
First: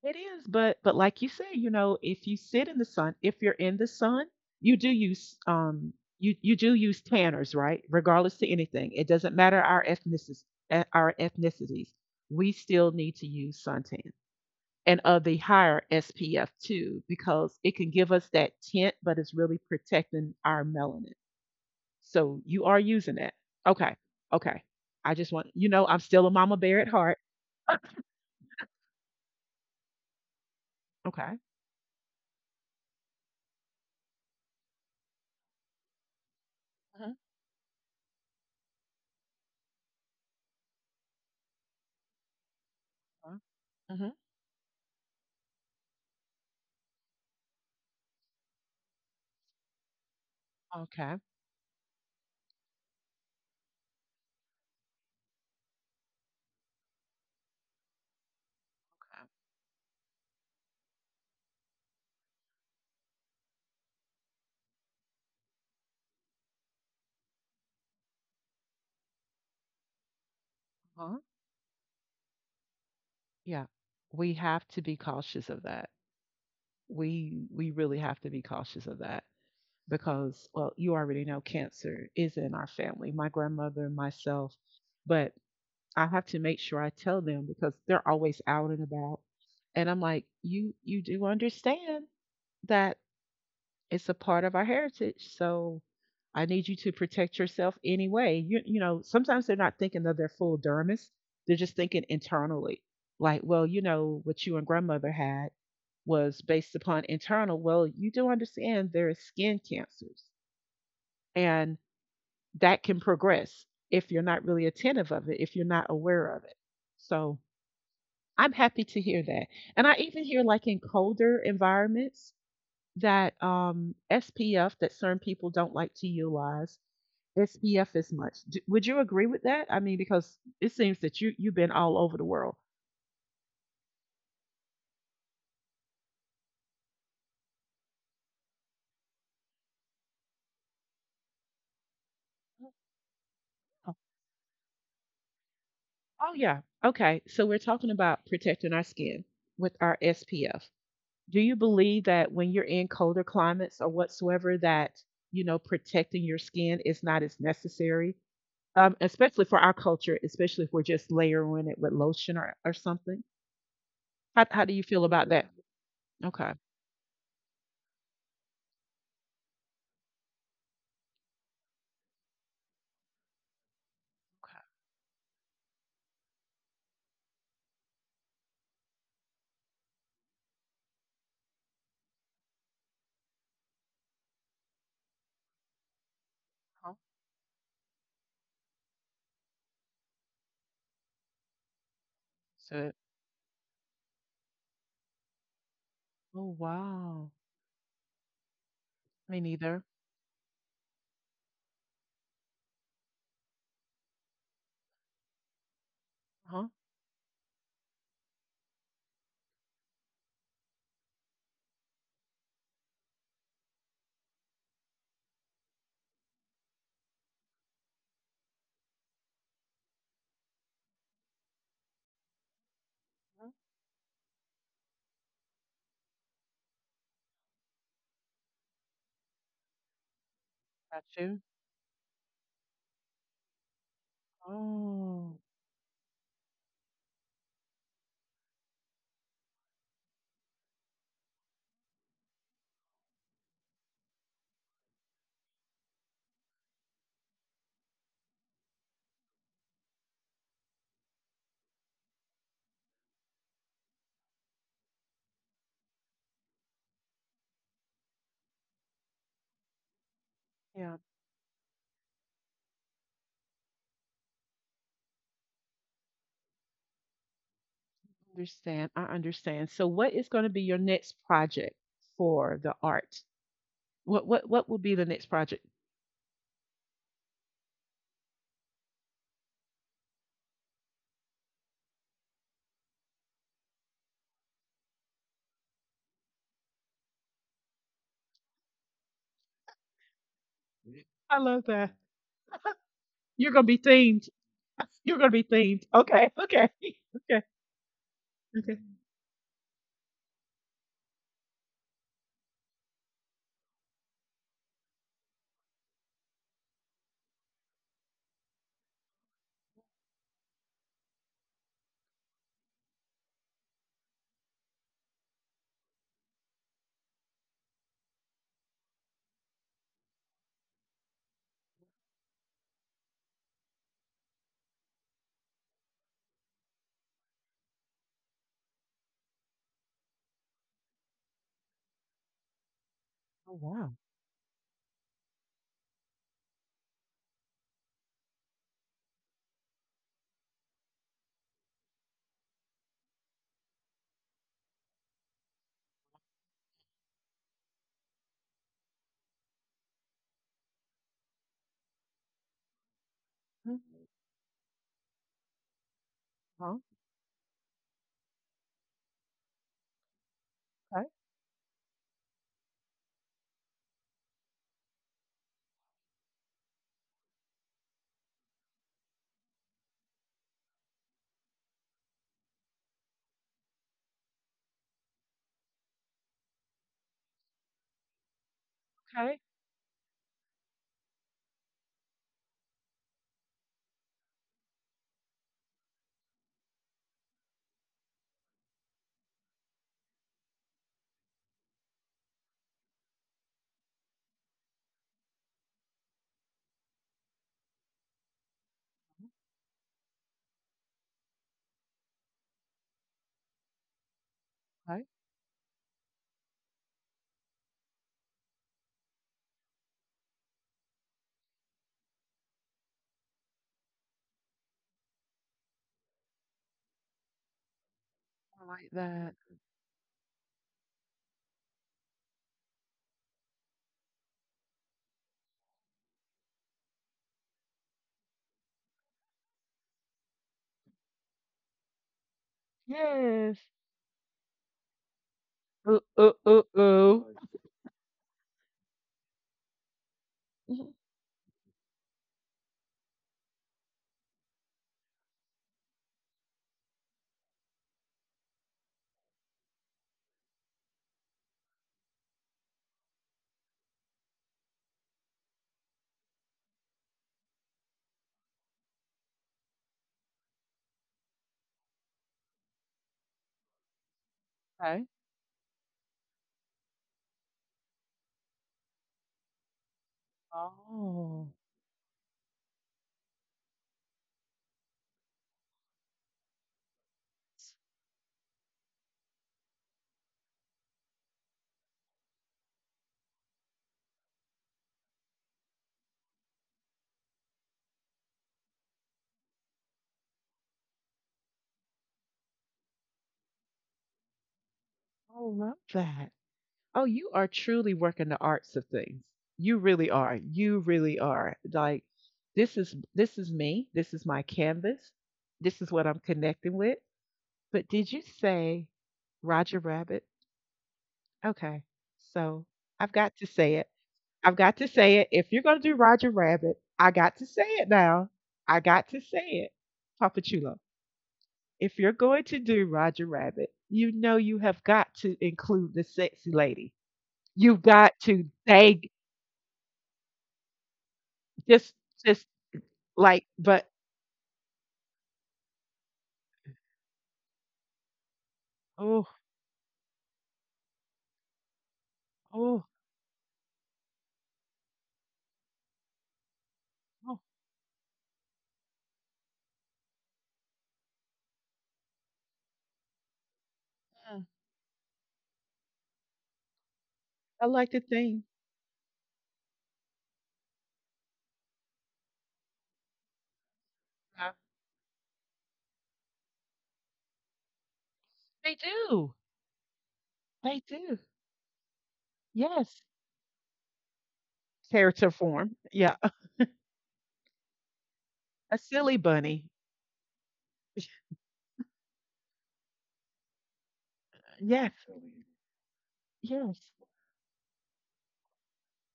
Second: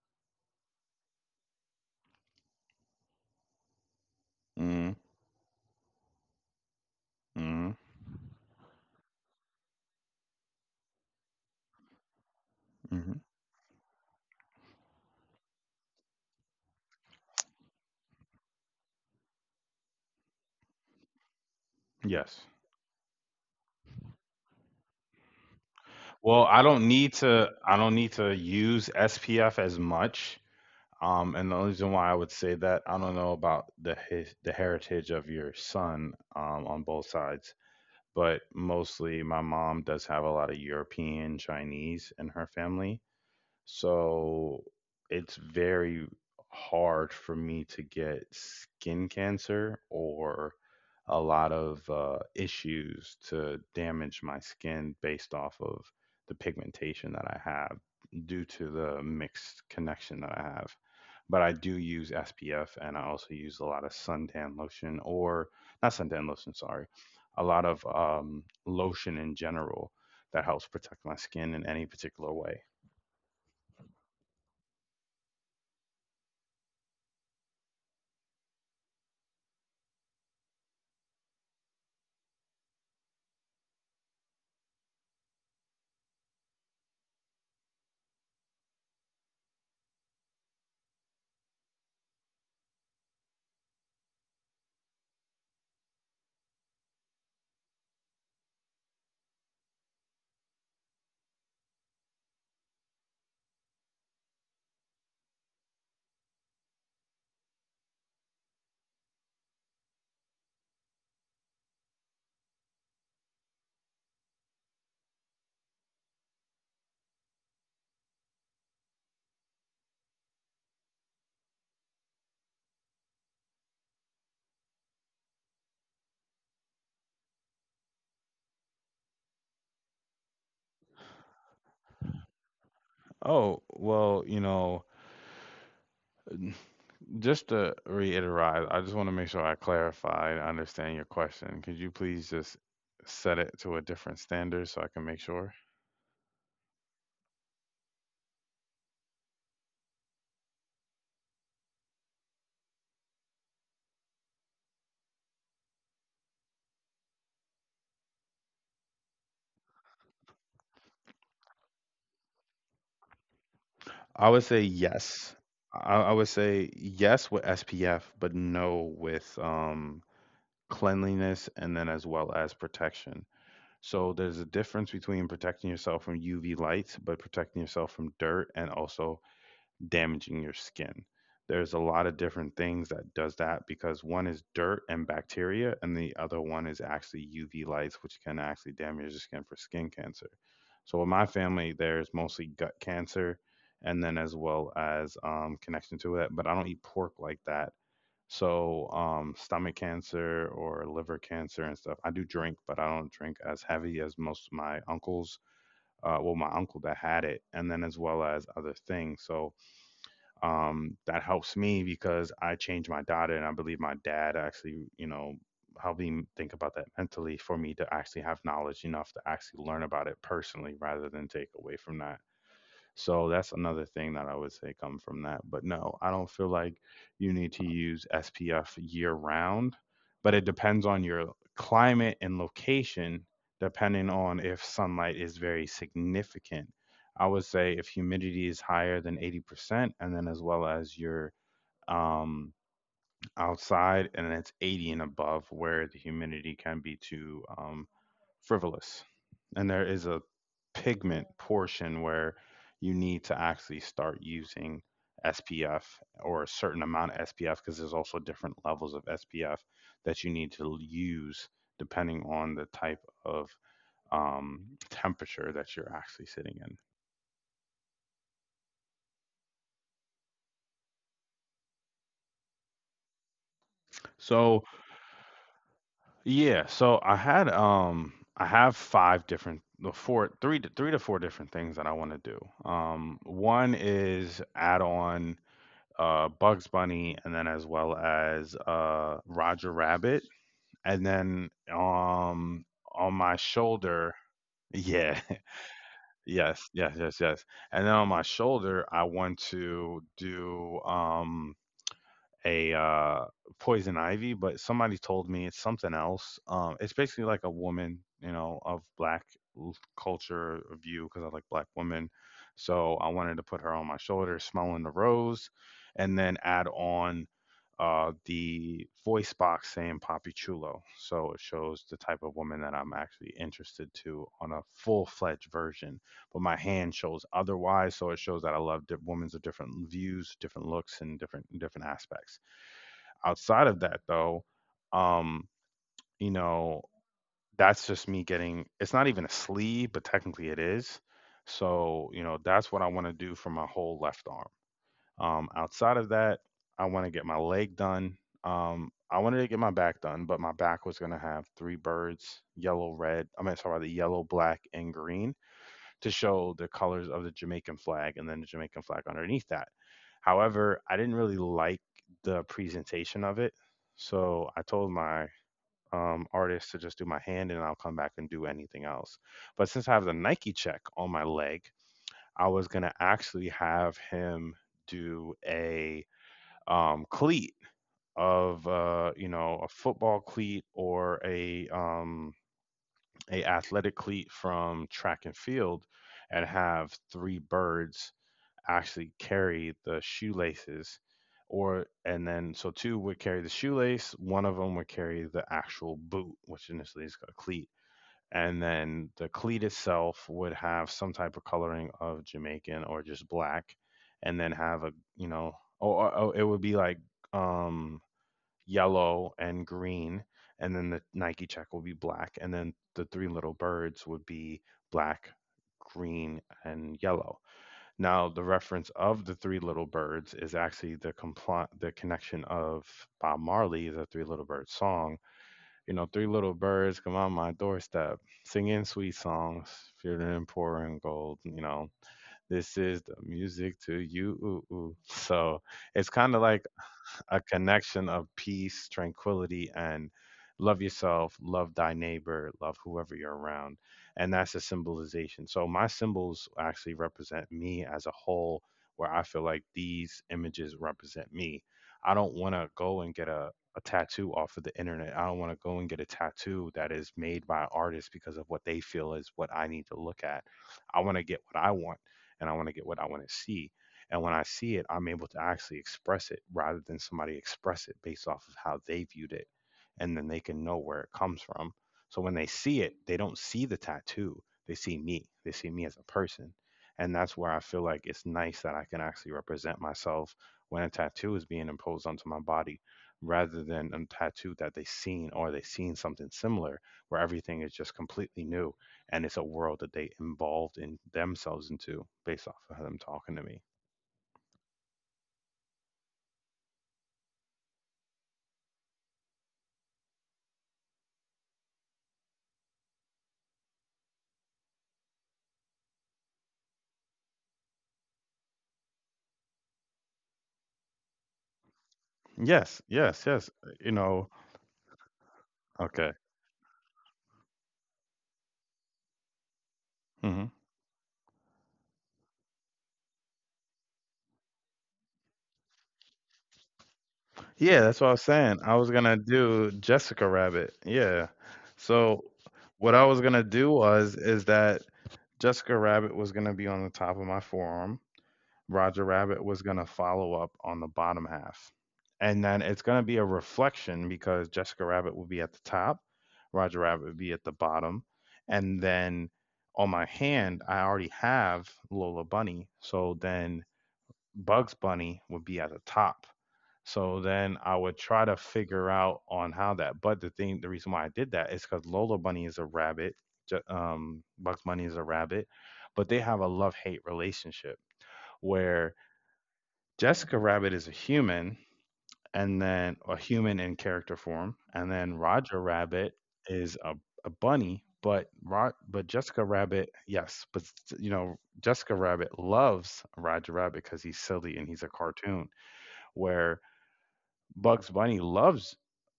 it is, but like you say, you know, if you sit in the sun, if you're in the sun, you do Mm. use you do use tanners, Mm. right? Regardless to anything, it doesn't matter our ethnicities, eh, our ethnicities, we still need Hmm. to use suntan and of the higher SPF too, because it can give us that tint, but it's really protecting our melanin. So Yes. you are using that. Okay, okay. I just want you know I'm still a Well, mama bear at heart. I don't need to use SPF as much. Okay. And the only reason why I would say that, I don't know about the heritage of your son on both Mm-hmm. sides, but mostly my mom does have a lot of European, Chinese in her family. Mm-hmm. So it's very hard for me to get skin cancer or Okay. Okay. a lot of issues to damage my skin based off of the pigmentation that I have due to the mixed connection that I have. But I do use SPF and I also use a lot of suntan lotion or not suntan lotion, sorry, a lot of lotion in general that helps protect my Uh-huh. skin in any particular way. Yeah. We have to be cautious of that. We really have to be cautious of that because well, you already know cancer is in our family, my grandmother, myself, but I have to make sure I tell them because they're always out and about. And I'm like, "You do understand that it's a part of our heritage. So I need you to protect yourself anyway. You know, sometimes they're not thinking of their full dermis. They're just thinking internally. Like, well, you know, what you and grandmother had was based upon internal. Well, you do understand there is skin cancers and that can progress if you're not really attentive of it, if you're not aware of it. So I'm happy to hear that. And I even hear like in colder environments, that SPF that certain people don't like to utilize. SPF is much. D would you agree with that? I mean, because it seems that you've been all over the world. Oh, well, just to reiterate, I just want to make sure I clarify and understand your question. Could you please just Oh, set it to a wow. different standard so I can make sure? Oh, yeah. Okay. So we're talking about protecting our skin with our SPF. Do you believe that when you're in colder climates or whatsoever that, you know, protecting your skin is not as necessary especially for our culture, especially if we're just layering it with lotion, or something. I would say How do you feel yes. about that? I would Okay. Okay. say yes with SPF, but no with cleanliness and then as well as protection. So there's a difference between protecting yourself from UV lights, but protecting yourself from dirt and also damaging your skin. There's a lot of different things that does that because one is dirt and bacteria, and the other one is Huh? actually UV lights, which can actually damage your skin for skin cancer. So in my family, there's mostly gut So, cancer, and then as well as connection to it. But oh I don't eat pork wow, like that, so, me stomach neither. cancer or liver cancer and stuff. I do drink, but I don't drink as heavy as most of my uncles. Well, my Huh? uncle that had it, and then as well as other things. So that helps me because I changed my diet, and I believe my dad actually, helped me think about that mentally for me to actually have knowledge enough to actually learn about it personally rather than take away from that. So that's Huh? another thing that I would say come from that. But no, I don't feel like you need to use SPF year round, but it depends on Got your you. climate and location, depending on if sunlight is Oh, very significant. I would say if humidity is higher than 80%, and then as well as your um outside and it's 80 and above where the humidity can be to frivolous. And there is a pigment portion where you need to actually start using SPF or a certain amount of SPF because there's also different levels of SPF that you need to yeah, use depending on the type of temperature that you're actually sitting in. understand. I understand. So what is going to be your next project for the art? What what So what will be the next project? yeah, so I have five different the four three to three to four different things that I want to do. One is add on Bugs Bunny, and then as well as Roger Rabbit, and I then love that. On my You're going to be shoulder, themed. You're yeah, going to be themed. Okay. yes, Okay. yes, yes, Okay. yes, and then on my Okay. shoulder, I want to do a poison ivy, but somebody told me it's something else. It's basically like a woman, of black l- culture view because I like black women. So I wanted to put her on my shoulder, smelling the rose, and then add on the voice box saying Papi Chulo. So it shows the type of woman that I'm actually interested to on a full fledged version. But my hand shows otherwise, so it shows that I love women's of different views, different looks, and different aspects Oh outside of wow. that though, um, you know, that's just me getting it's not even a sleeve, but technically it is. So, that's what I want to do for my whole left arm. Outside of that, I want to get my leg done. I wanted to get my back done, but my back was gonna have three birds, yellow, red. I mean, Mhm. sorry, the yellow, black, and green to show the Huh? colors of the Jamaican flag and then the Jamaican flag underneath that. However, I Okay. didn't really like the presentation of it. So I told my artist to just do my hand and I'll come back and do anything else. But since I have the Nike check on my leg, I was going to actually have him do a cleat of, Okay. A football cleat or a athletic cleat from track and field and have three birds actually carry the shoelaces or and then so two would carry the shoelace, one of them would carry the actual boot, which initially is a cleat, and then the cleat itself would have some type of coloring of Jamaican or just black, and then have a, Mhm. Oh, oh, oh, it would be like um yellow and green, and then the Nike check will be black, and then the three little birds would be black, green, and yellow. Now the I like reference of that. the three little birds is actually the connection of Bob Marley's The Three Little Birds song. Three little birds come on my doorstep, singing sweet songs, feeling and poor and gold, this is the Yes. music to you. Ooh, ooh. So Ooh, it's ooh, kind of ooh, like ooh. a connection of peace, tranquility, and love Mhm. yourself, love thy neighbor, love whoever you're around. And that's a symbolization. So my symbols actually represent me as a whole, where I feel like these images represent me. I don't want to go and get a tattoo off of the internet. I don't want to go and get a tattoo that is made by artists because of what they feel is what I need to look at. I want to get what I want and I want to get what I want to see. And when I see it, Okay. I'm able to actually express it rather than somebody express it based off of how they viewed it. And then they can know where it comes Oh, from. So when they see it, they don't see the tattoo, they see me as a person. And that's where I feel like it's nice that I can actually represent myself when a tattoo is being imposed onto my body rather than a tattoo that they've seen or they've seen something similar where everything is just completely new and it's a world that they involved in themselves into based off of them talking to me. I love that. Oh, you are truly working the arts of things. You really are. You really are. Like this is me. This is my canvas. This is what I'm connecting with. But did you say Roger Rabbit? Okay. So, Yes, I've yes, got to yes. Say it. You know, I've got to say it. If you're going to do okay. Roger Rabbit, I got to say it now. I got to say it. Papa Hmm. Chulo. If you're going to do Roger Rabbit, you know you have got to include the sexy lady. You've Yeah, that's what I got was to saying. I was they gonna do Jessica Rabbit. Yeah. just So just what I was like gonna do but was is that Jessica Rabbit was gonna be on the top of my forearm, Roger oh Rabbit was going to follow up on the bottom half. And then it's oh going to be a reflection because Jessica Rabbit will be at the top, Roger Rabbit would be oh. at the bottom. And then on my hand, I already have Lola Bunny. So then Mm. Bugs Bunny would be at the top. So then I I like would to try to think figure out on how that. But the thing, the reason why I did that is because Lola Bunny is a rabbit, uh, Bugs Bunny is a rabbit, but they have a love hate relationship they where do. Jessica Rabbit They is a do. human, and Yes. then a human in character form, and then Character Roger form. Yeah. Rabbit is a bunny. But A silly Jessica bunny. Rabbit, yes, but you know Jessica Rabbit loves Roger Rabbit because he's silly and he's a Yes. cartoon. Where Yes. Bugs Bunny loves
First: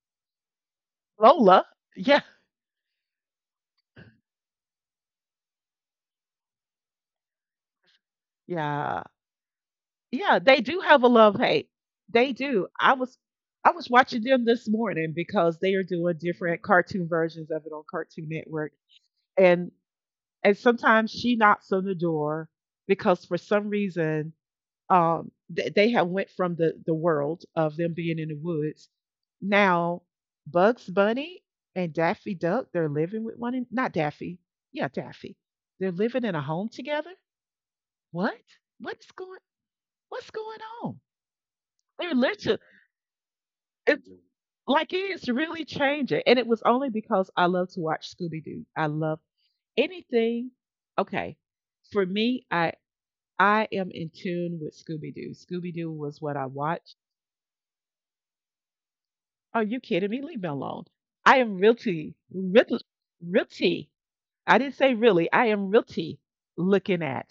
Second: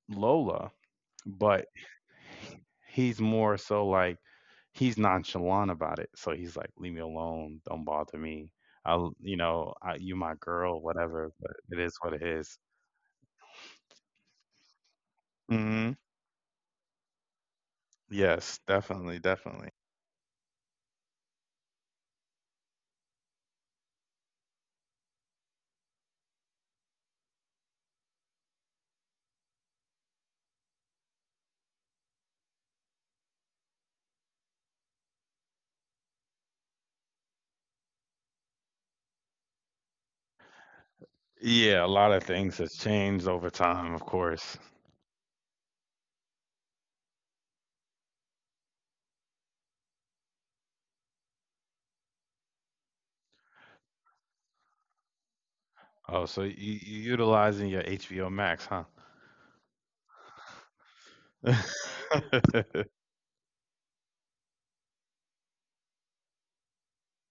Lola, Lola. but Yeah. he's more so like he's nonchalant about it. So he's like, "Leave me alone, don't bother me." Yeah. I, will I, you Yeah, my they do girl, have a love whatever. But hate. it is what it They do. is. I was watching them this morning because they are Mhm. doing different cartoon versions of it on Cartoon Yes, Network. definitely, And definitely. and sometimes she knocks on the door because for some reason they have went from the world of them being in the woods. Now Bugs Bunny and Daffy Duck, they're living with one in, not Daffy. Yeah, Daffy. They're living in a home together? What? What's going what's going on? Yeah, a They're lot of literally things has changed over time, it's of course. like it's really changing. And it was only because I love to watch Scooby Doo. I love anything. Okay. For me, I am in tune with Scooby Doo. Scooby Doo was Oh, what so I you watched. you utilizing your HBO Max, huh? Are you kidding me? Leave me alone. I am realty, realty, I didn't say really. I am realty looking at.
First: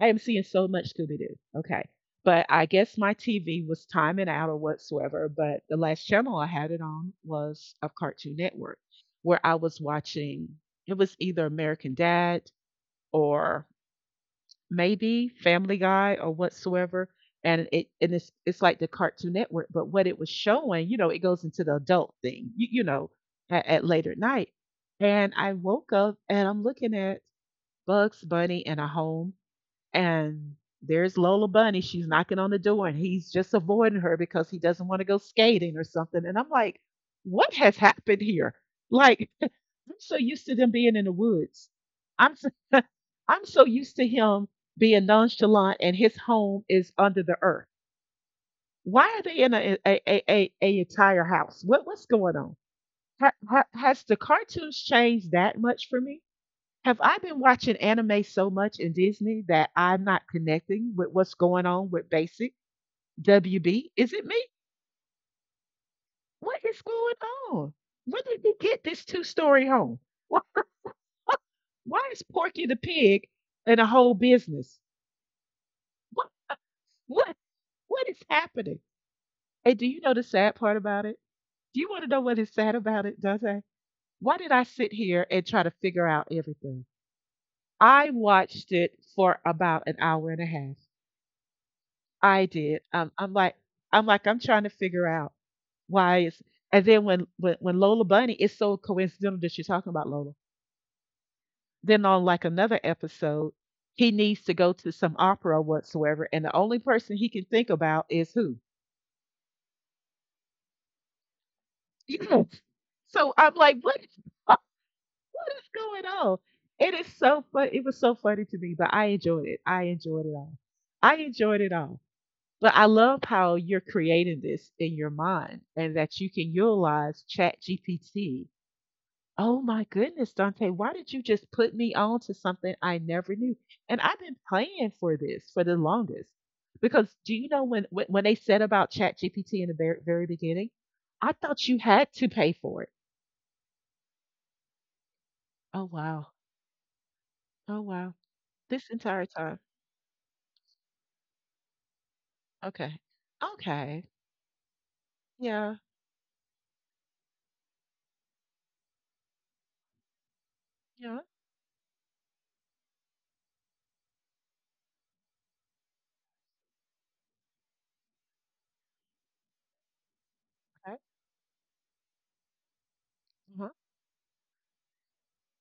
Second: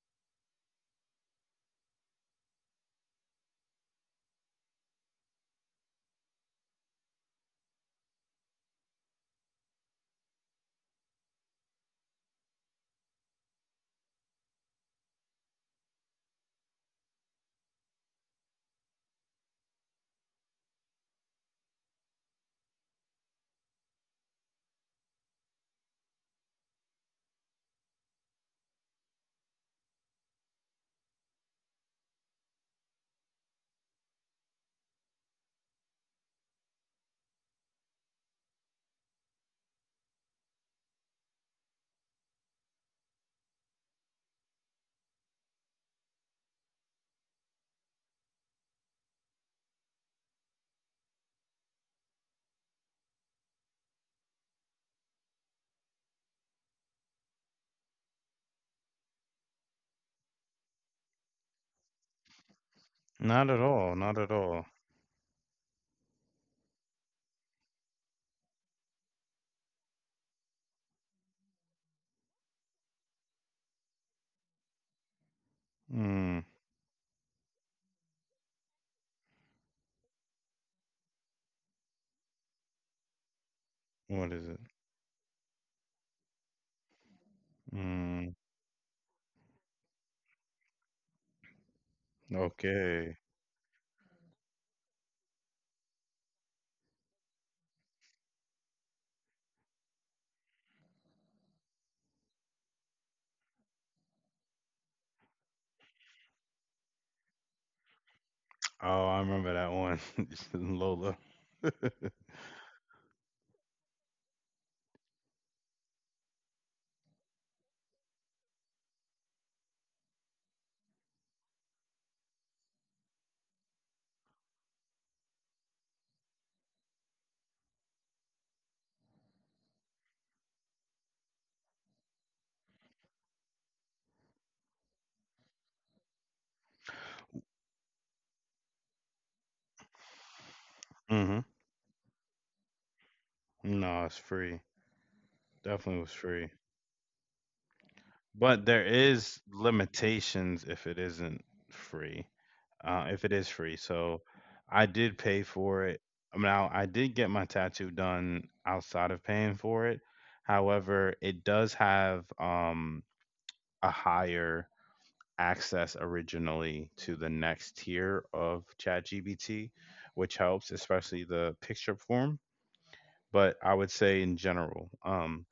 I am seeing so much Scooby Doo. Okay. But I guess my TV was timing out or whatsoever. But the last channel I had it on was of Cartoon Network, where I was watching, it was either American Dad or maybe Family Guy or whatsoever. And it's like the Cartoon Network, but what it was showing, you know, it goes into the adult thing, you know, at later at night. And I woke up and I'm looking at Bugs Bunny in a home, and there's Lola Bunny. She's knocking on the door, and he's just avoiding her because he doesn't want to go skating or something. And I'm like, what has happened here? Like, I'm so used to them being in the woods. I'm so, I'm so used to him being nonchalant, and his home is under the earth. Why are they in a entire house? What's going on? Has the cartoons changed that much for me? Have I been watching anime so much in Disney that I'm not connecting with what's going on with Basic? Not at WB, all, is not it at me? all. What is going on? Where did they get this two-story home? Why, why is Porky the Pig in a whole business? What, Mm, what, what is happening? And do you know the sad part about it? Do you want to know what is sad about it, Dante? Why what did is I it? sit here and try to figure out everything? I Mm, watched it for about an hour and a half. I did. Okay. I'm like, I'm trying to figure out why it's. And then when Lola Bunny, it's so coincidental that you're talking about Lola. Then on like another episode, he needs to go to some opera whatsoever, and the only person he can think about is who. Oh, I remember that one, Lola. So I'm like, what is going on? It is so fun. It was so funny to me, but I enjoyed it. I enjoyed it all. I enjoyed it all. But I love how you're creating this in your mind and that you can utilize Chat GPT. Oh my goodness, Dante, why did you just put me on to something I never knew? And I've been playing for this for the longest. Because do you know when they said about Chat GPT in the very, very beginning? I Hmm. thought you had to pay for it. No, it's free. Oh Definitely was wow. free. Oh wow. But This there entire is time. limitations if it isn't free. Okay. If it is free. Okay. So I did pay Yeah. for it. Now I did get my tattoo done outside of paying for it. Yeah. However, it does have a higher access originally to the next tier of ChatGPT, which helps, Okay. especially the picture form. But Uh-huh. I would say in general, um,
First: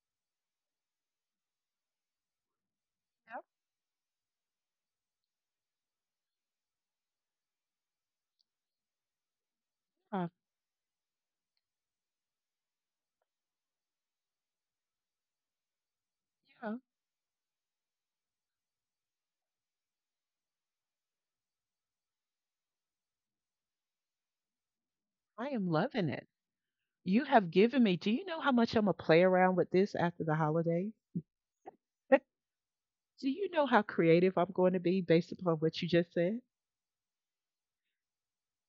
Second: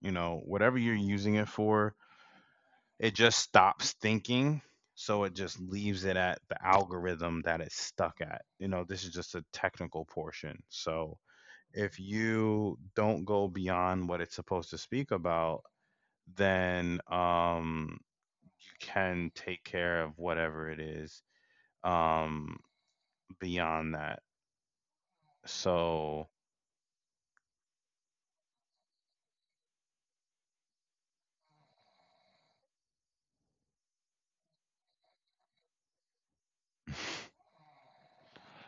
you know, whatever you're using it for, it just stops thinking, so it just leaves it at the algorithm that it's stuck at. This is just a technical Yeah. portion. So if you don't go beyond what it's supposed to speak about, Yeah. then you can take care of whatever it is um beyond that. I am loving it. So You have given me. Do you know how much I'm gonna play around with this after the holidays? But do you know how creative I'm going to be based upon what you just said?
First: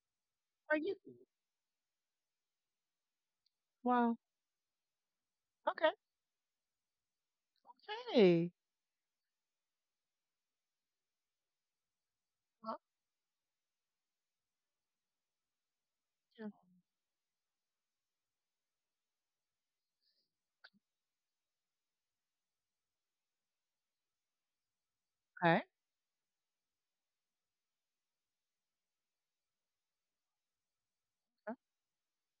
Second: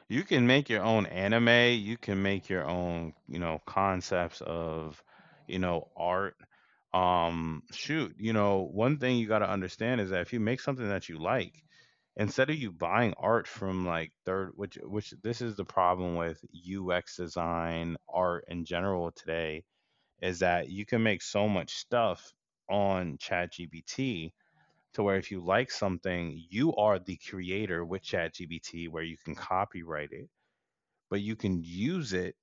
you can make Are your you? own anime, you can make your own Wow. concepts of Okay. art. Shoot, Hey. One thing you got to understand is that if you make something that you like, instead of you Well, buying art from like third, which this is the problem with yeah. UX design art in general today, is that you can make so much stuff on ChatGPT to where if you Okay. like something, you are the creator with ChatGPT where you can copyright it, but you can use it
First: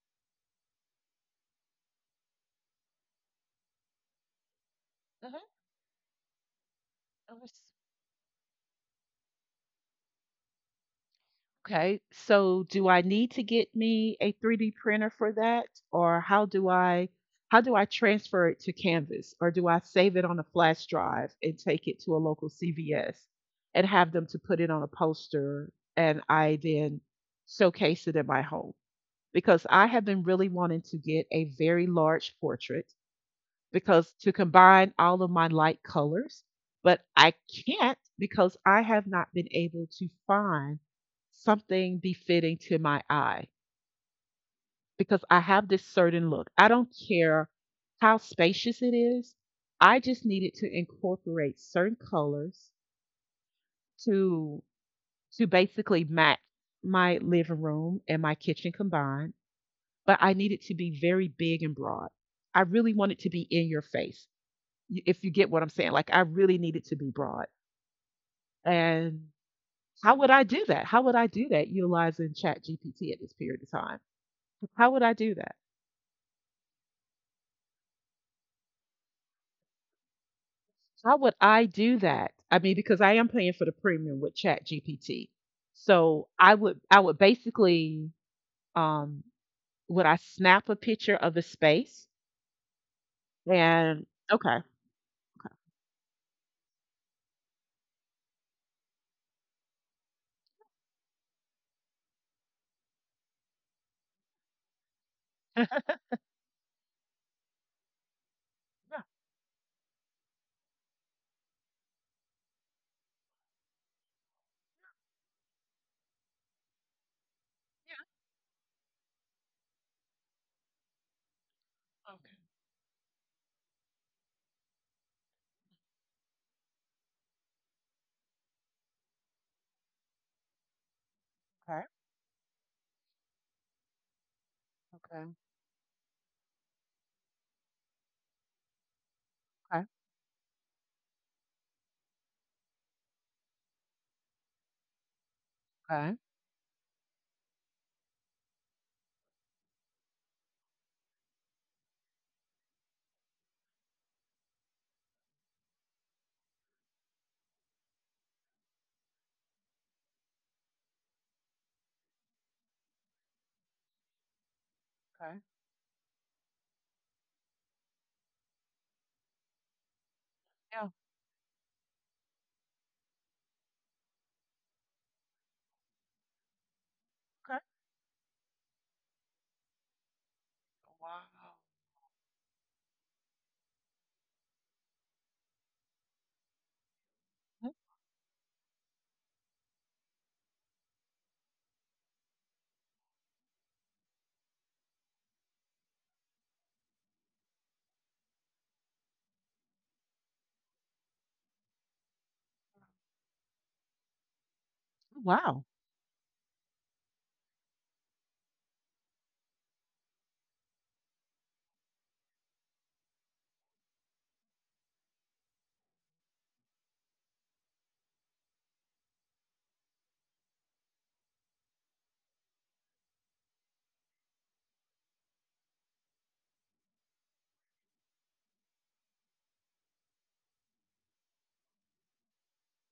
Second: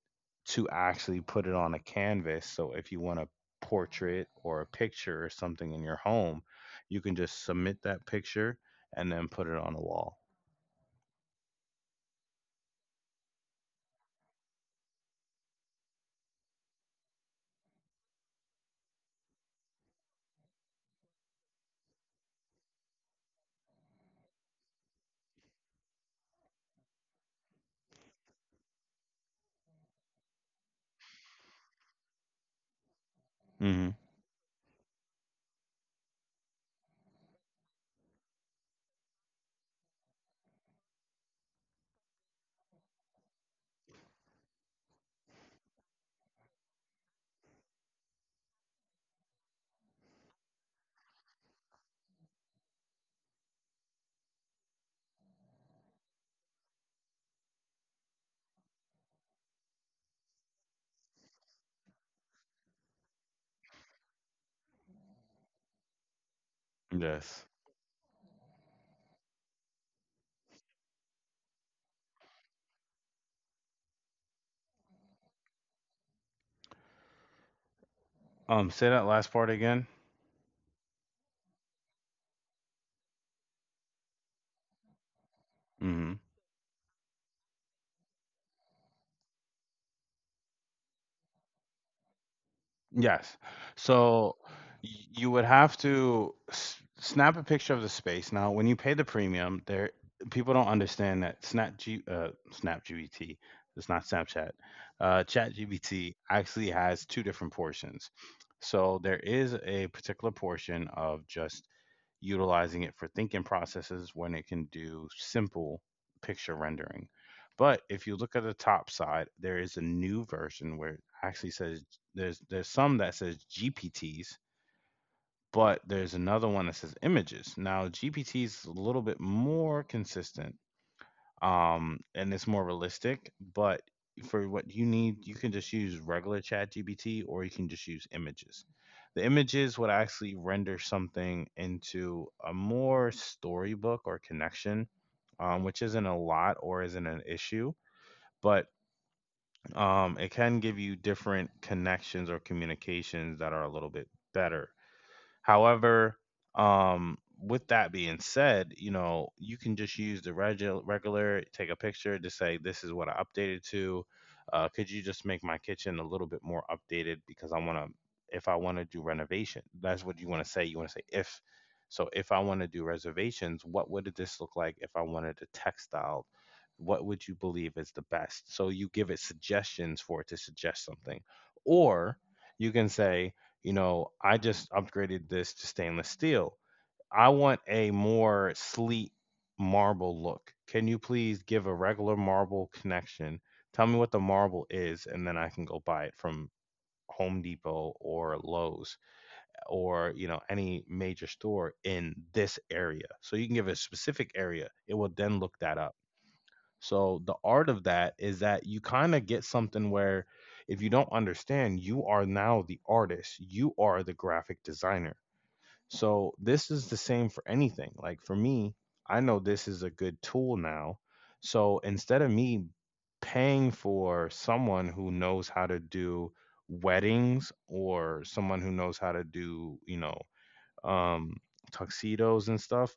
to actually put it on a canvas. So if you want a portrait or a picture Uh or something in your home, you can huh. just submit that picture and then put it on a wall. Okay, so do I need to get me a 3D printer for that, or how do I transfer it to Canvas, or do I save it on a flash drive and take it to a local CVS and have them to put it on a poster and I then showcase it in my home? Because I have been really wanting to get a very large portrait Hmm. because to combine all of my light colors, but I can't because I have not been able to find something befitting to my eye because I have this certain look. I don't care how spacious it is. I just needed to incorporate certain colors to to basically match my living room and my kitchen combined, but I needed to be very big and broad. I really wanted to be in your face, if you get what I'm saying. Like I really need it to be broad. Yes. And how would I do that? How would I do that utilizing Chat GPT at this period of time? How would I do that? Say that last part again. How would I do that? I mean, because I am paying for the premium with Chat GPT. Mm-hmm. So I would basically um would I snap a picture of the space Yes. and So okay. You would have to snap a picture of the space. Now, when you pay the premium, there people don't understand that Snap GBT, it's not Snapchat. Chat GBT actually has two different portions. So there is a particular portion of just utilizing it for thinking processes when it can do simple picture rendering. But if you look at the top side, there is a new version where it actually says Okay. there's some that says GPTs, but there's another one that says images. Now GPT is a little bit more consistent, and it's more realistic. But for what you Okay. need, you can just use regular Chat GPT, or you can just use images. The images Okay. would actually render something into a more storybook or connection, which isn't a Okay. Okay. lot or isn't an issue. But it can give you different connections or communications that are a little bit better. However, with that being said, you can just use the regular, take a picture to say, this is what I updated to. Could you just Okay. make my kitchen a little bit more updated because I want to, if I want to do renovation, that's what you want to say. You want Yeah. to say, if, so if I want to do reservations, what would this look like if I wanted a textile? What would you Okay. believe is the best? So you give it suggestions for it to suggest something. Wow. Or, you can say I just upgraded this to stainless steel. I want a more sleek marble look. Can you please give a regular marble connection? Tell me what the marble is, and then I can go buy it from Home Depot or Lowe's or any major store in this area. So you can give a specific area. It will then look Wow. that up. So the art of that is that you kind of get something where if you don't understand, you are now the artist, you are the graphic designer. So this is the same for anything. Like for me, I know this is a good tool now. So instead of me paying for someone who knows how to do weddings or someone who knows how to do, um tuxedos and stuff,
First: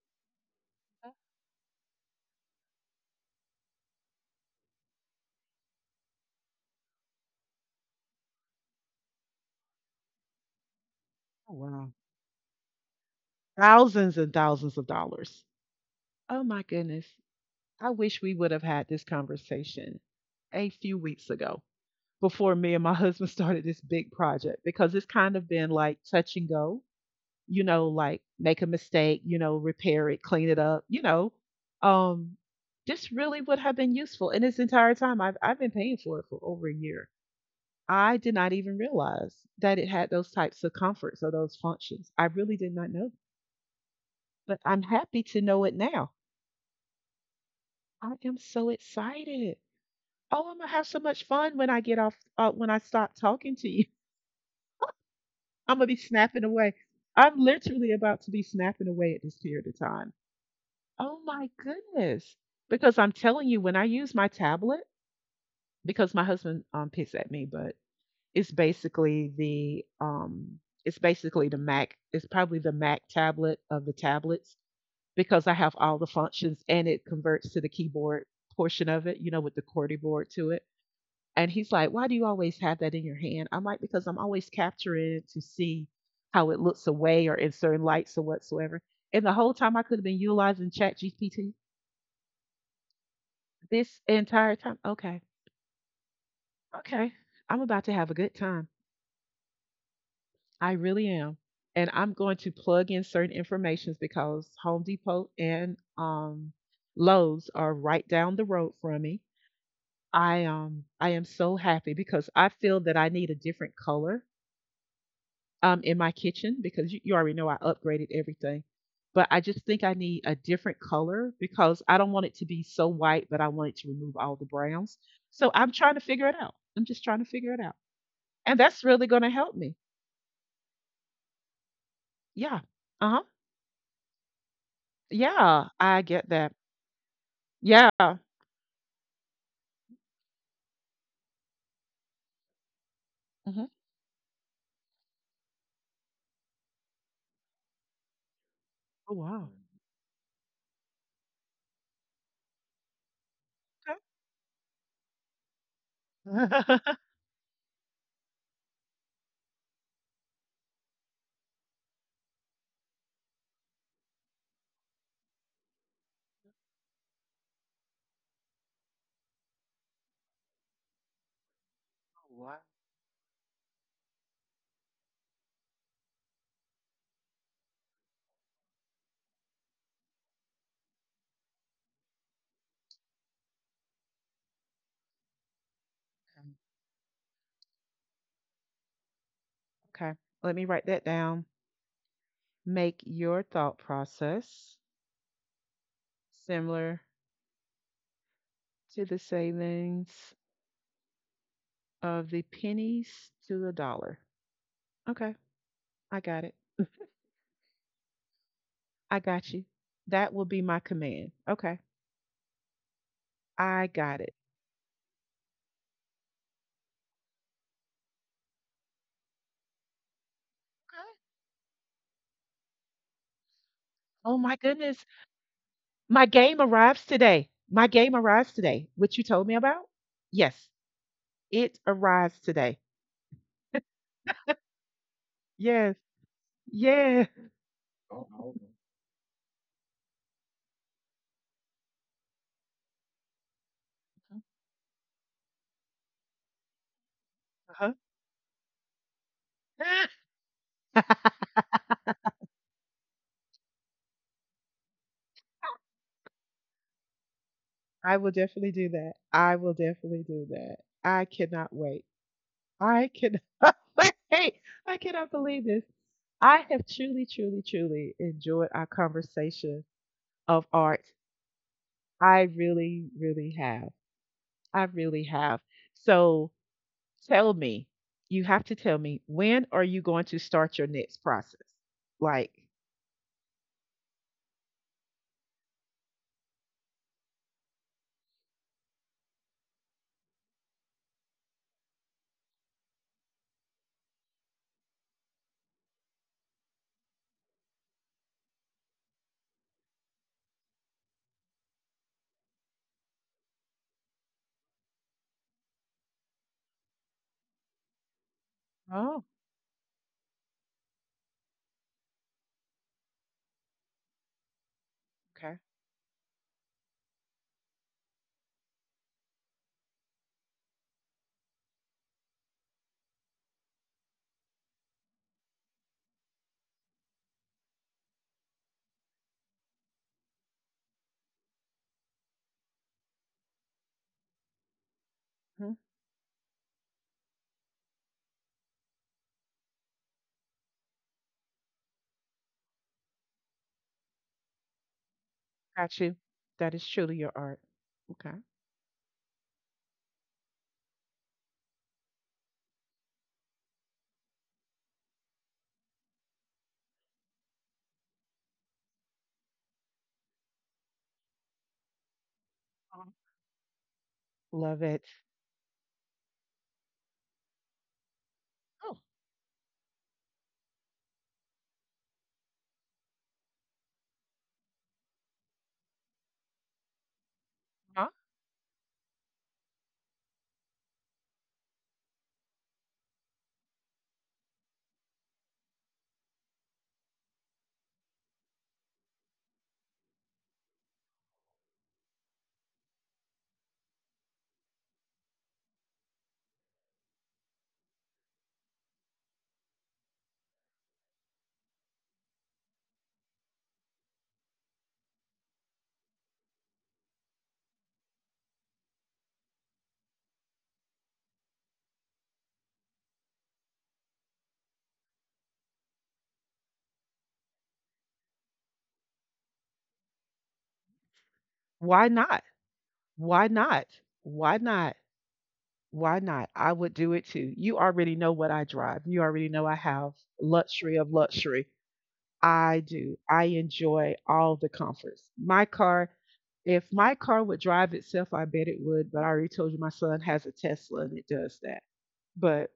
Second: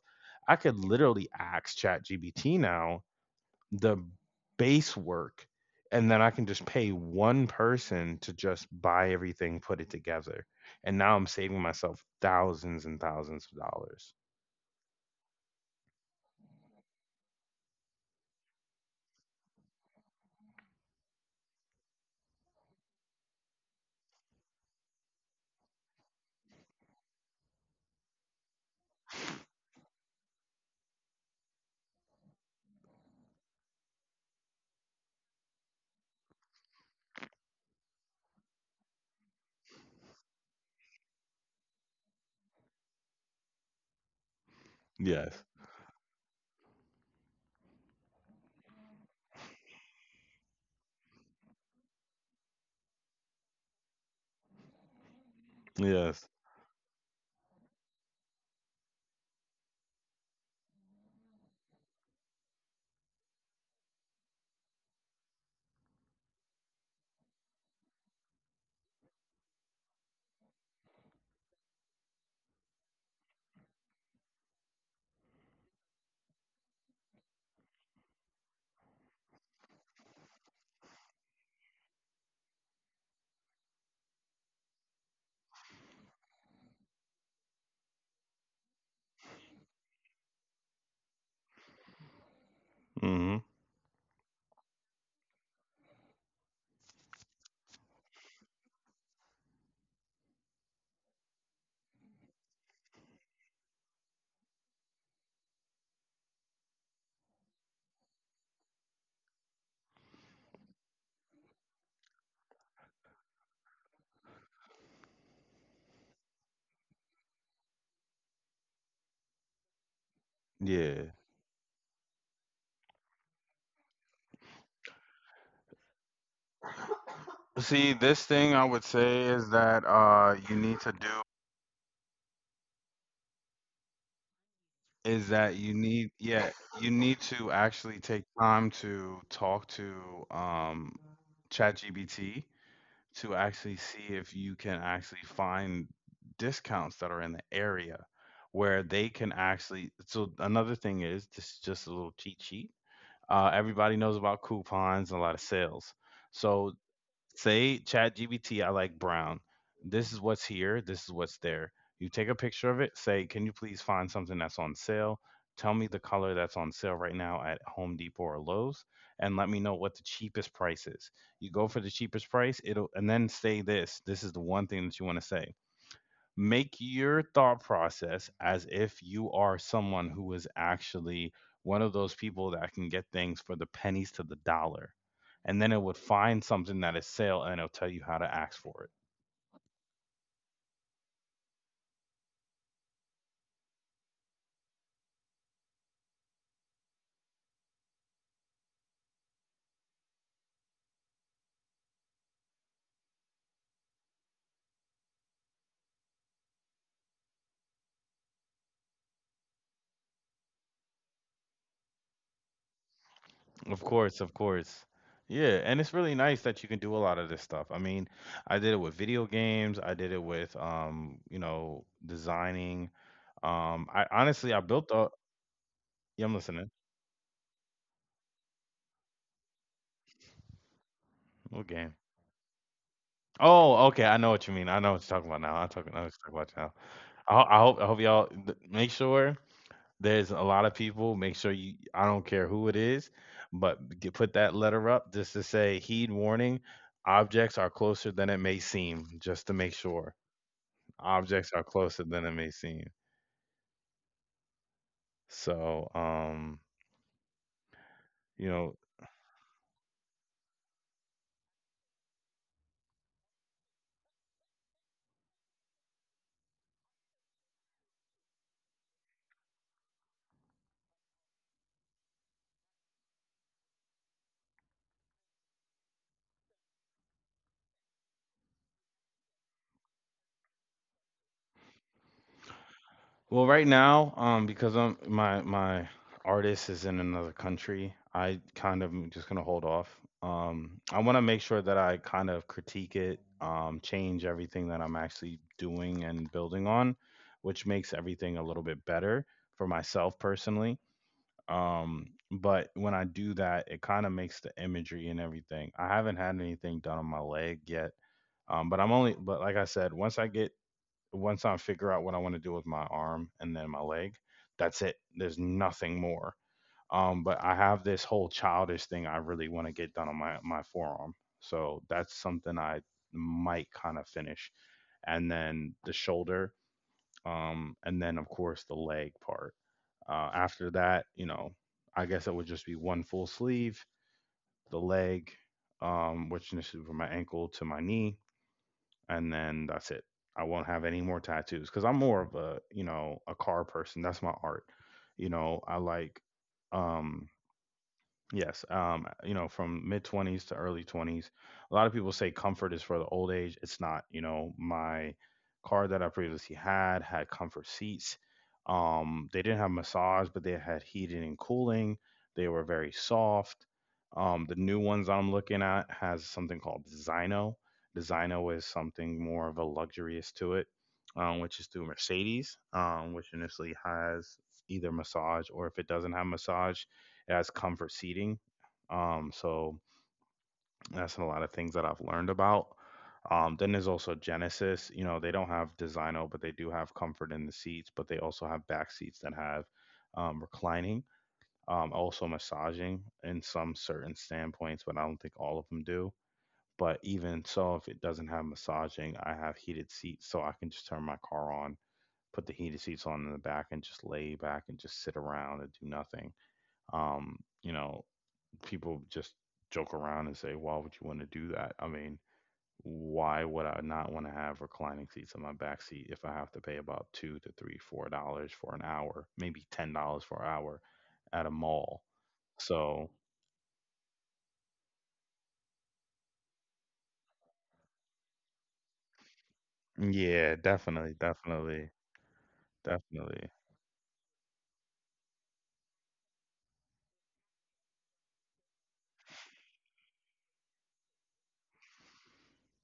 I could literally ask ChatGPT now the base work and then I can just pay one person to just buy everything, put it together. And now I'm Oh, saving wow. myself thousands and thousands of dollars. Thousands and thousands of dollars. Oh my goodness. I wish we would have had this conversation a few weeks ago before me and my husband started this big project because it's kind of been like touch and go, you know, like make a mistake, you know, repair it, clean it up, you know. Um this really would have been useful. And this entire time I've been paying for it for over a year. I did not even realize that it had those types of comforts or those functions. I really did not know. But I'm happy Yes. to know it now. I am so excited. Oh, I'm gonna have so much fun when I get off when I stop talking to you. I'm gonna be Yes. snapping away. I'm literally about to be snapping away at this period of time. Oh my goodness. Because I'm telling you, when I use my tablet, because my husband picks at me, but it's basically the Mac, it's probably the Mac tablet of the tablets because I have all the functions and it converts to the keyboard portion of it, you know, with the QWERTY board to it. And he's like, why do you always have that in your hand? I'm like, because I'm always capturing it to see how it looks away or in certain lights or whatsoever. And the whole time I could have been utilizing Chat GPT Hmm. this entire time. Okay, okay. I'm about to have a good time. I really am. And I'm going to plug in certain informations because Home Depot and Lowe's are right down the road from me. I am so happy because I feel that I need a different color in my kitchen because you already know I upgraded everything. But I just think I need a different Yeah. color because I don't want it to be so white, but I want it to remove all the browns. So I'm trying to figure it out. I'm just trying to figure it out. See, this thing And I that's would really say going to is help me. that you need to do Yeah. Uh huh. is that Yeah. you I need, get yeah, that. you need to actually Yeah. take Hmm. time to talk to ChatGPT to actually see if you can actually find discounts that are in the area where they Oh, can wow. actually, so another thing is this is just a little cheat sheet. Everybody knows about coupons and a lot of sales. So Okay. say ChatGPT, I like brown. This is what's here. This is what's there. You take a picture of it. Say, can you please find something that's on sale? Tell me the color that's on sale right now at Home Depot or Lowe's, and let me know what the cheapest price is. You go for the cheapest price. Wow. It'll and then say this. This is the one thing that you want to say, make your thought process as if you are someone who is actually one of those people that can get things for the pennies to the dollar. And then it would find something that is sale and it'll tell you how to ask for it. Okay. Let me write that down. Make your thought process similar to the savings of the pennies to a dollar. Okay, I got it. I got you. That will be my command. Okay, I Of got course, it. of course. Yeah, and it's really nice that you can do a lot of this stuff. I mean, I did it with video games, I did it with Okay. Designing. I Oh my honestly I built goodness. a. My Yeah, I'm game listening. arrives today. My game arrives today. What you told me about? Yes, it Okay. arrives today. Oh, okay, I know what you mean. I know what you're talking about now. Yes, I know what you're talking about now. yeah. I hope Oh, y'all no. th make sure there's a lot of people, make sure, you I don't care who it is, but g put that letter up just to say, "Heed warning, objects are Uh-huh. closer than it may seem," just to make sure. Objects are closer than it may seem. So, I will you definitely know do that. I will definitely do that. I cannot wait. I can wait, I cannot believe this. I have truly, truly, truly enjoyed our conversation of art. I really, really have. I really have. So tell me, you have to tell me, when are you going to start your next process? Like, Well, right now, because I'm my my artist is in another country, I kind of am just gonna hold off. I want to make sure that I kind of critique it, change everything that I'm actually doing and building on, which makes everything a little bit better for myself personally. Um, but when I do that, it kind of makes the imagery and everything. I haven't had anything done on my leg yet. But I'm only, oh, but like I said, once I get once I figure out what I want to do with my arm and then my leg, that's it. There's okay. nothing more. But I have this whole childish thing I really want to get done on my forearm. So that's something I might kind of finish, and then the shoulder, and then of course the leg part. After that, I guess it would just be one full sleeve, the leg, Mhm. Which is from my ankle to my knee, and then that's it. I won't have any more tattoos because I'm more of a a car person. That's my art. I Got you. like. That is truly um your art. Okay. Yes, from mid 20s to early 20s. A lot of people say comfort is for the old age. It's not, my car that I previously had had comfort seats. They didn't have massage, but they had heating and cooling. They were very Mhm. soft. The Love new it. ones I'm looking at has something called Designo. Designo is Oh, something more of a luxurious to it, which is through Mercedes, which initially has either massage or if it doesn't have massage as comfort huh? seating. So that's a lot of things that I've learned about. Then there's also Genesis. They don't have Designo, but they do have comfort in the seats, but they also have back seats that have reclining, also massaging in some certain standpoints, but I don't think all of them do. But even so, if it doesn't have massaging, I have heated seats, so I can just turn my car on, put the heated seats on in the back, and just lay back and just sit around and do nothing. Um, you know, People just joke around and say, why would you want to do that? I mean, why would I not want to have reclining seats in my back seat if I have to pay about two to three, $4 for an hour, maybe $10 for an hour at a mall? Why not? So Why not? Why not? Why not? I would do it too. You already know what I drive. You already know I have yeah, luxury definitely, of luxury. definitely, I do. definitely. I enjoy all the comforts. My car, if my car would drive itself, I bet it would. But I already told you my son has a Tesla and it does that. But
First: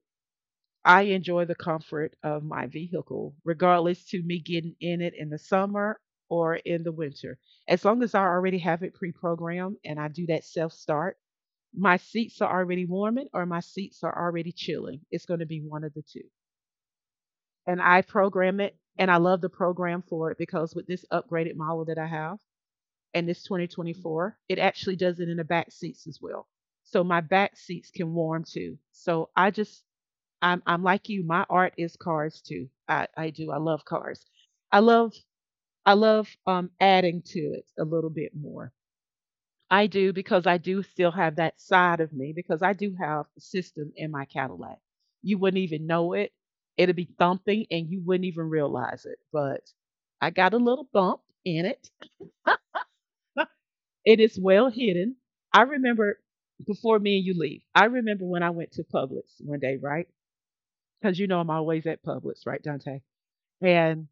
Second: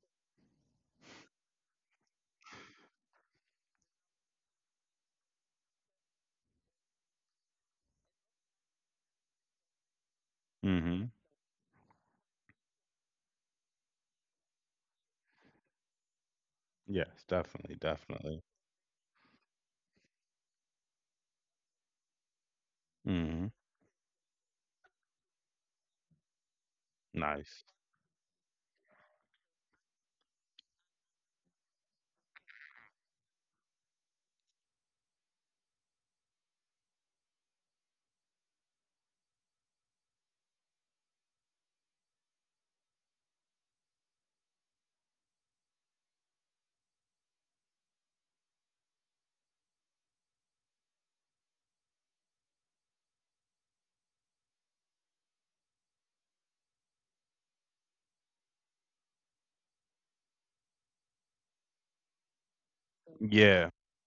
I enjoy the comfort of my vehicle, regardless to me getting in it in the summer or in the winter. As long as I already have it pre programmed and I do that self Mm-hmm. start, my seats are already warming or my seats are already chilling. It's going to be one of the two. Yes, definitely, And I definitely. program it and I love the program for it because with this upgraded model that I have and this Mm-hmm. 2024, it actually does it in the back seats as well. So my back Nice. seats can warm too. So I'm like you. My art is cars too. I do. I love cars. I love I love adding to it a little bit more. I do because I do still have that side of me because I do have a system in my Cadillac. You wouldn't even know it. It'd be thumping and you wouldn't even realize it. But I got a little bump in it. It is well hidden. I remember before me and you leave, I remember when I went to Publix one day, right? Because you know I'm always at Publix, right, Dante? Yeah, And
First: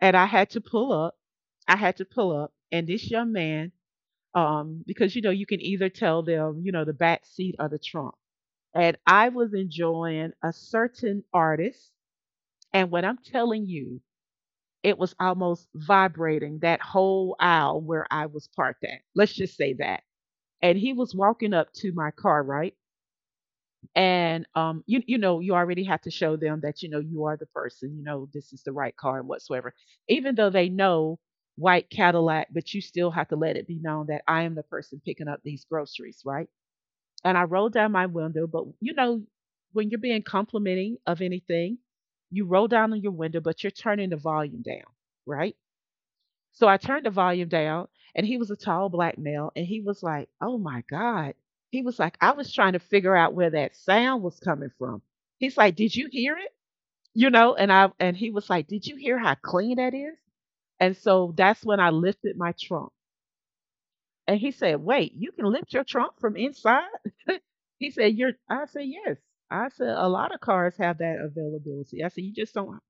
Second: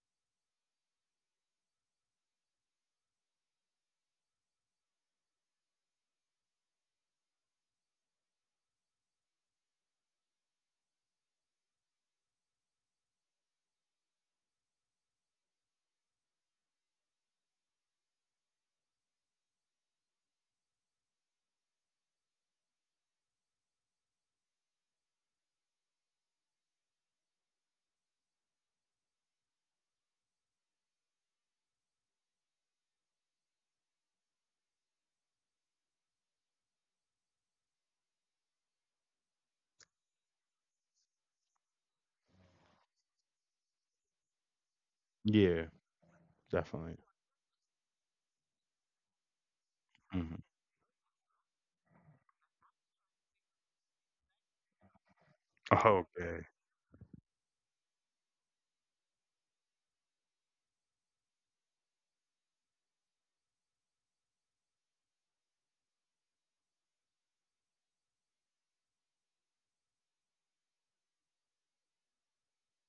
and I had to pull up. I had to pull up and this young man, because you know, you can either tell them, you know, the back seat or the trunk and I was enjoying a certain artist. And when I'm telling you, it was almost vibrating that whole aisle where I was parked at. Let's just say that. And he was walking up to my car, right? And you you know, you already have to show them that you know you are the person, you know, this is the right car and whatsoever. Even though they know white Cadillac, but you still have to let it be known that I am the person picking up these groceries, right? And I rolled down my window. But you know, when you're being complimenting of anything, you roll down on your window, but you're turning the volume down, right? yeah, So I definitely. turned the volume down, and he was a tall black male, and he was like, Hmm. "Oh my god," he was like, "I was trying to figure out where that sound was coming from." He's like, "Did you hear it?" You know, and I and he was like, "Did you hear how clean that is?" And so that's when I lifted my trunk and he said, wait, you can lift your trunk from inside? He said, You're I said, yes. I said, a lot of cars have that availability. I said, you just don't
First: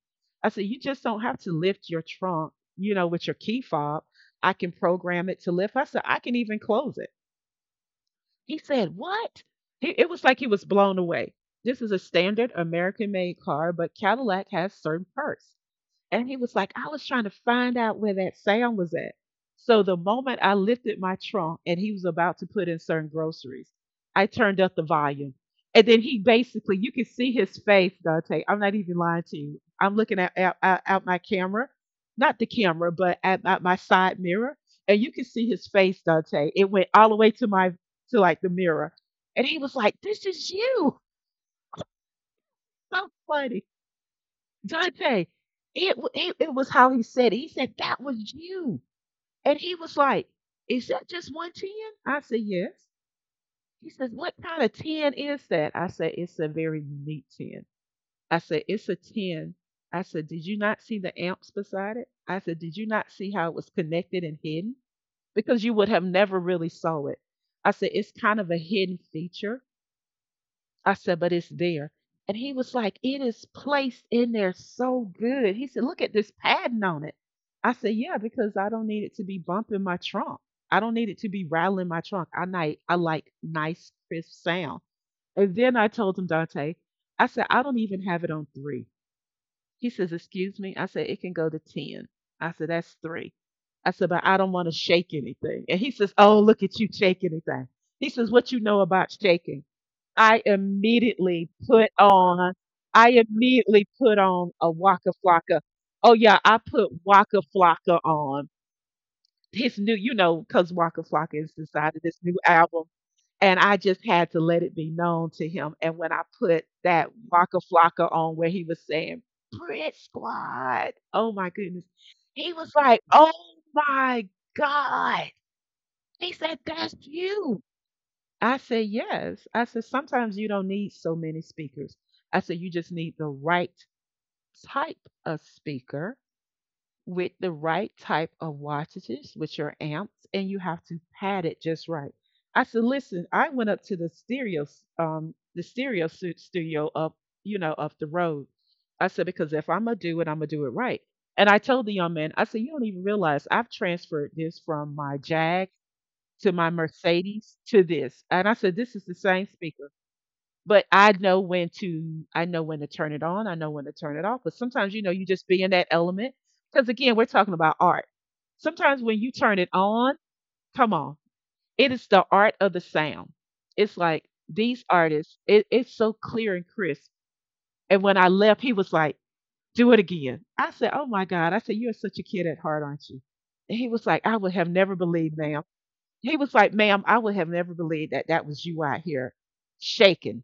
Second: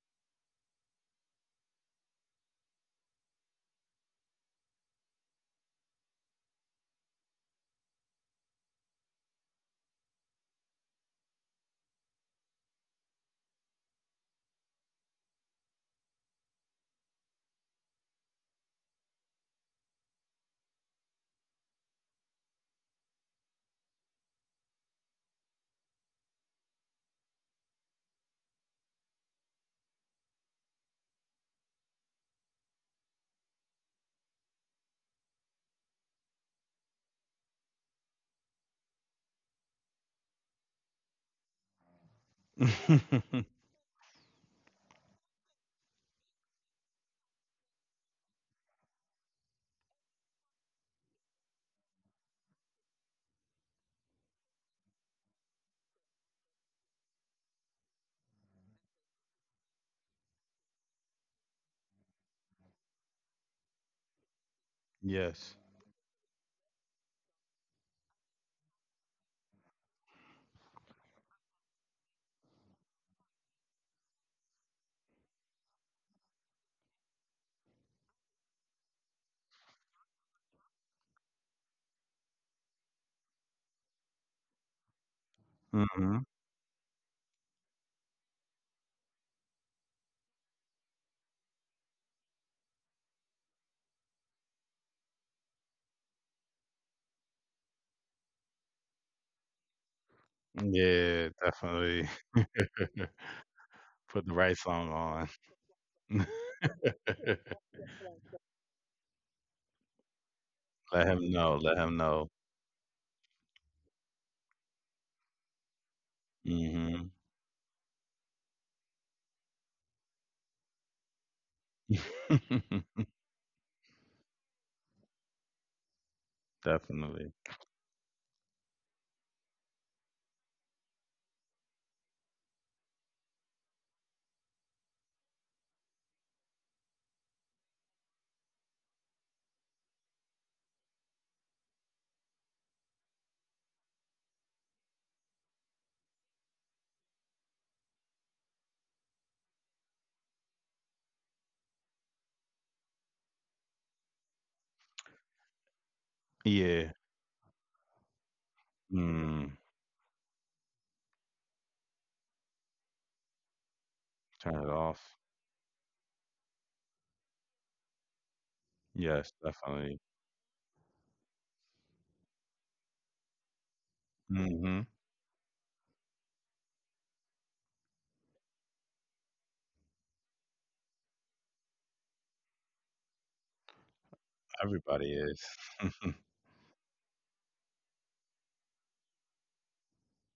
I said, you just don't have to lift your trunk, you know, with your key fob. I can program it to lift. I said, I can even close it. He said, what? He, it was like he was blown away. This is a standard American made car, but Cadillac has certain perks. And he was like, I was trying to find out where that sound was at. So the moment I lifted my trunk and he was about to put in certain groceries, I turned up the volume. And then he basically, you can see his face, Dante. I'm not even lying to you. I'm looking at out my camera, not the camera, but at my side mirror. And you can see his face, Dante. It went all the way to my, to like the mirror. And he was like, this is you. So Okay. funny. Dante, it, wa- it was how he said it. He said that was you, and he was like, "Is that just one 10?" I said, "Yes." He says, "What kind of ten is that?" I said, "It's a very unique ten." I said, "It's a ten." I said, "Did you not see the amps beside it?" I said, "Did you not see how it was connected and hidden? Yes. Because you would have never really saw it." I said, "It's kind of a hidden feature." I said, but it's there. And he was like, it is placed in there so good. He said, look at this padding on it. I said, yeah, because I don't need it to be bumping my trunk. I don't need it to be rattling my trunk. I like nice, crisp sound. And then I told him, Hmm. Dante, I said, I don't even have it on three. He says, excuse me. I said, it can go to 10. I said, that's three. I said, but I don't want to shake anything. And he says, oh, look at you shake anything. He says, what you know about shaking? I Yeah, immediately put definitely. on, I immediately put Put the on right a song Waka on. Flocka. Oh yeah, I put Waka Flocka on his new, you know, because Waka Let Flocka him is know. Let inside of him this know. new album, and I just had to let it be known to him. And when I put that Hmm. Waka Flocka on, where he was saying "Brit Squad," oh my goodness, he was like, "Oh my God!" He said, "That's Definitely. you." I said, yes. I said, sometimes you don't need so many speakers. I said, you just need the right type of speaker with the right type of wattages with your amps, and you have to pad it just right. I said, listen, I went up to the stereo studio up, you know, up the road. I said, because if I'm gonna do it, I'm gonna do it right. And I told the young man, I said, you don't even realize I've transferred this from my Jag to my Yeah. Mercedes to this. And I said, this is the same Mm, speaker, but I know when to turn it on. I know when to turn it off. But Turn it sometimes, you off. know, you just be in that element. Because again, we're talking about art. Sometimes when you Yes, turn it definitely. on, come on, it is the art of the sound. It's like these Hmm. artists, it's so clear and crisp. And when I left, he was like, do it again. I said, oh my God. I said, you're such a kid at heart, aren't you? And he was like, I would have never Everybody believed, is. ma'am he was like, ma'am, I would have never believed that that was you out here shaking.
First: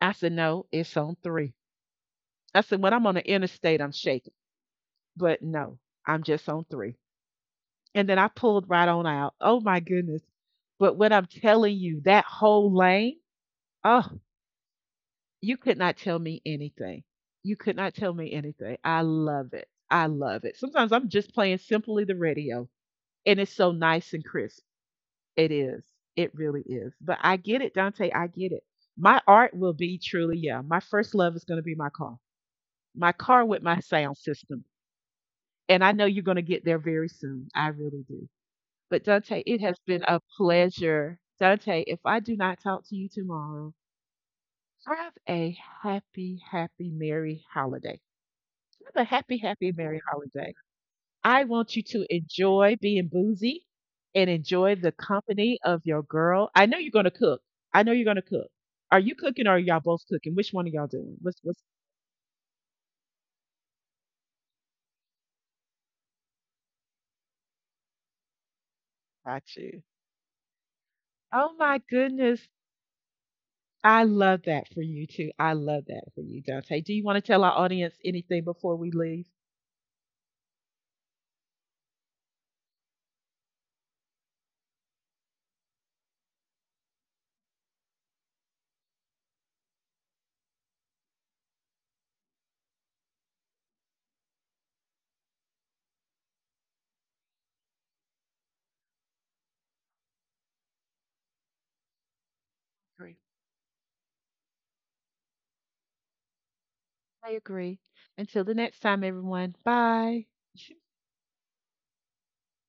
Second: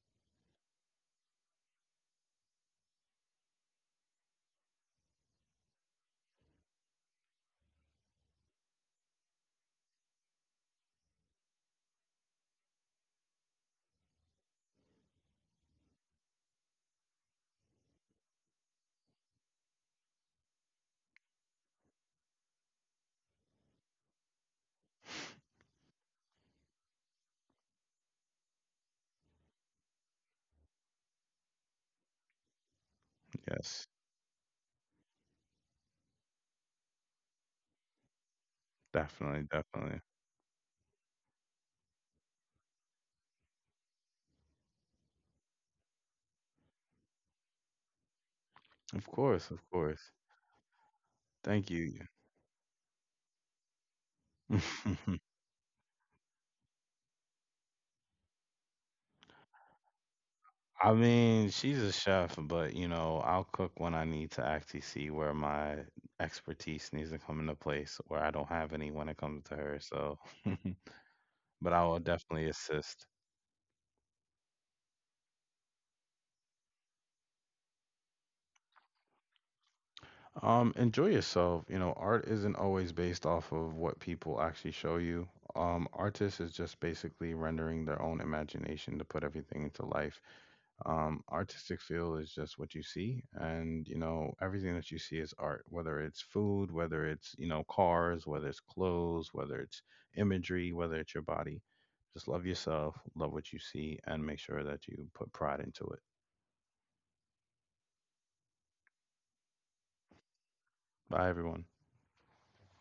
I said, no, it's on three. I said, when I'm on the interstate, I'm shaking. But no, I'm just on three. And then I pulled right on out. Oh my goodness. But what I'm telling you, that whole lane, oh, you could not tell me anything. You could not tell me anything. I love it. I love it. Sometimes I'm just playing simply the radio and it's so nice and crisp. It is. It really is. But I get it, Dante. I get it. My art will be truly, yeah. My first love is going to be my car with my Yes, sound system. And I know you're going to get there very soon. I really do. But definitely, Dante, it has definitely. been a pleasure. Dante, if I do not talk to you tomorrow, have a happy, happy, merry holiday. Have Of a happy, course, of happy, merry course. holiday. I Thank want you you. to enjoy being boozy and enjoy the company of your girl. I know you're gonna cook. I know you're gonna cook. Are you cooking or are y'all both cooking? Which one are y'all I doing? Mean, What's she's a chef, but I'll cook when I need to actually see where my expertise needs to come into place, where I don't have any when it comes to Got her. you. So Oh but my I will definitely goodness. assist. I love that for you too. I love that for you, Dante. Do you want to tell our audience anything before we leave? Enjoy yourself. Art isn't always based off of what people actually show you. Artists is just basically rendering their own imagination to put everything into life. Artistic feel is just what you see, and everything that you see is art, whether it's food, whether it's cars, whether it's clothes, whether it's imagery, whether it's your body. Just love yourself, Agree. love what you see, and make sure that you put pride into it. I agree. Until the next time, everyone. Bye. Bye, everyone.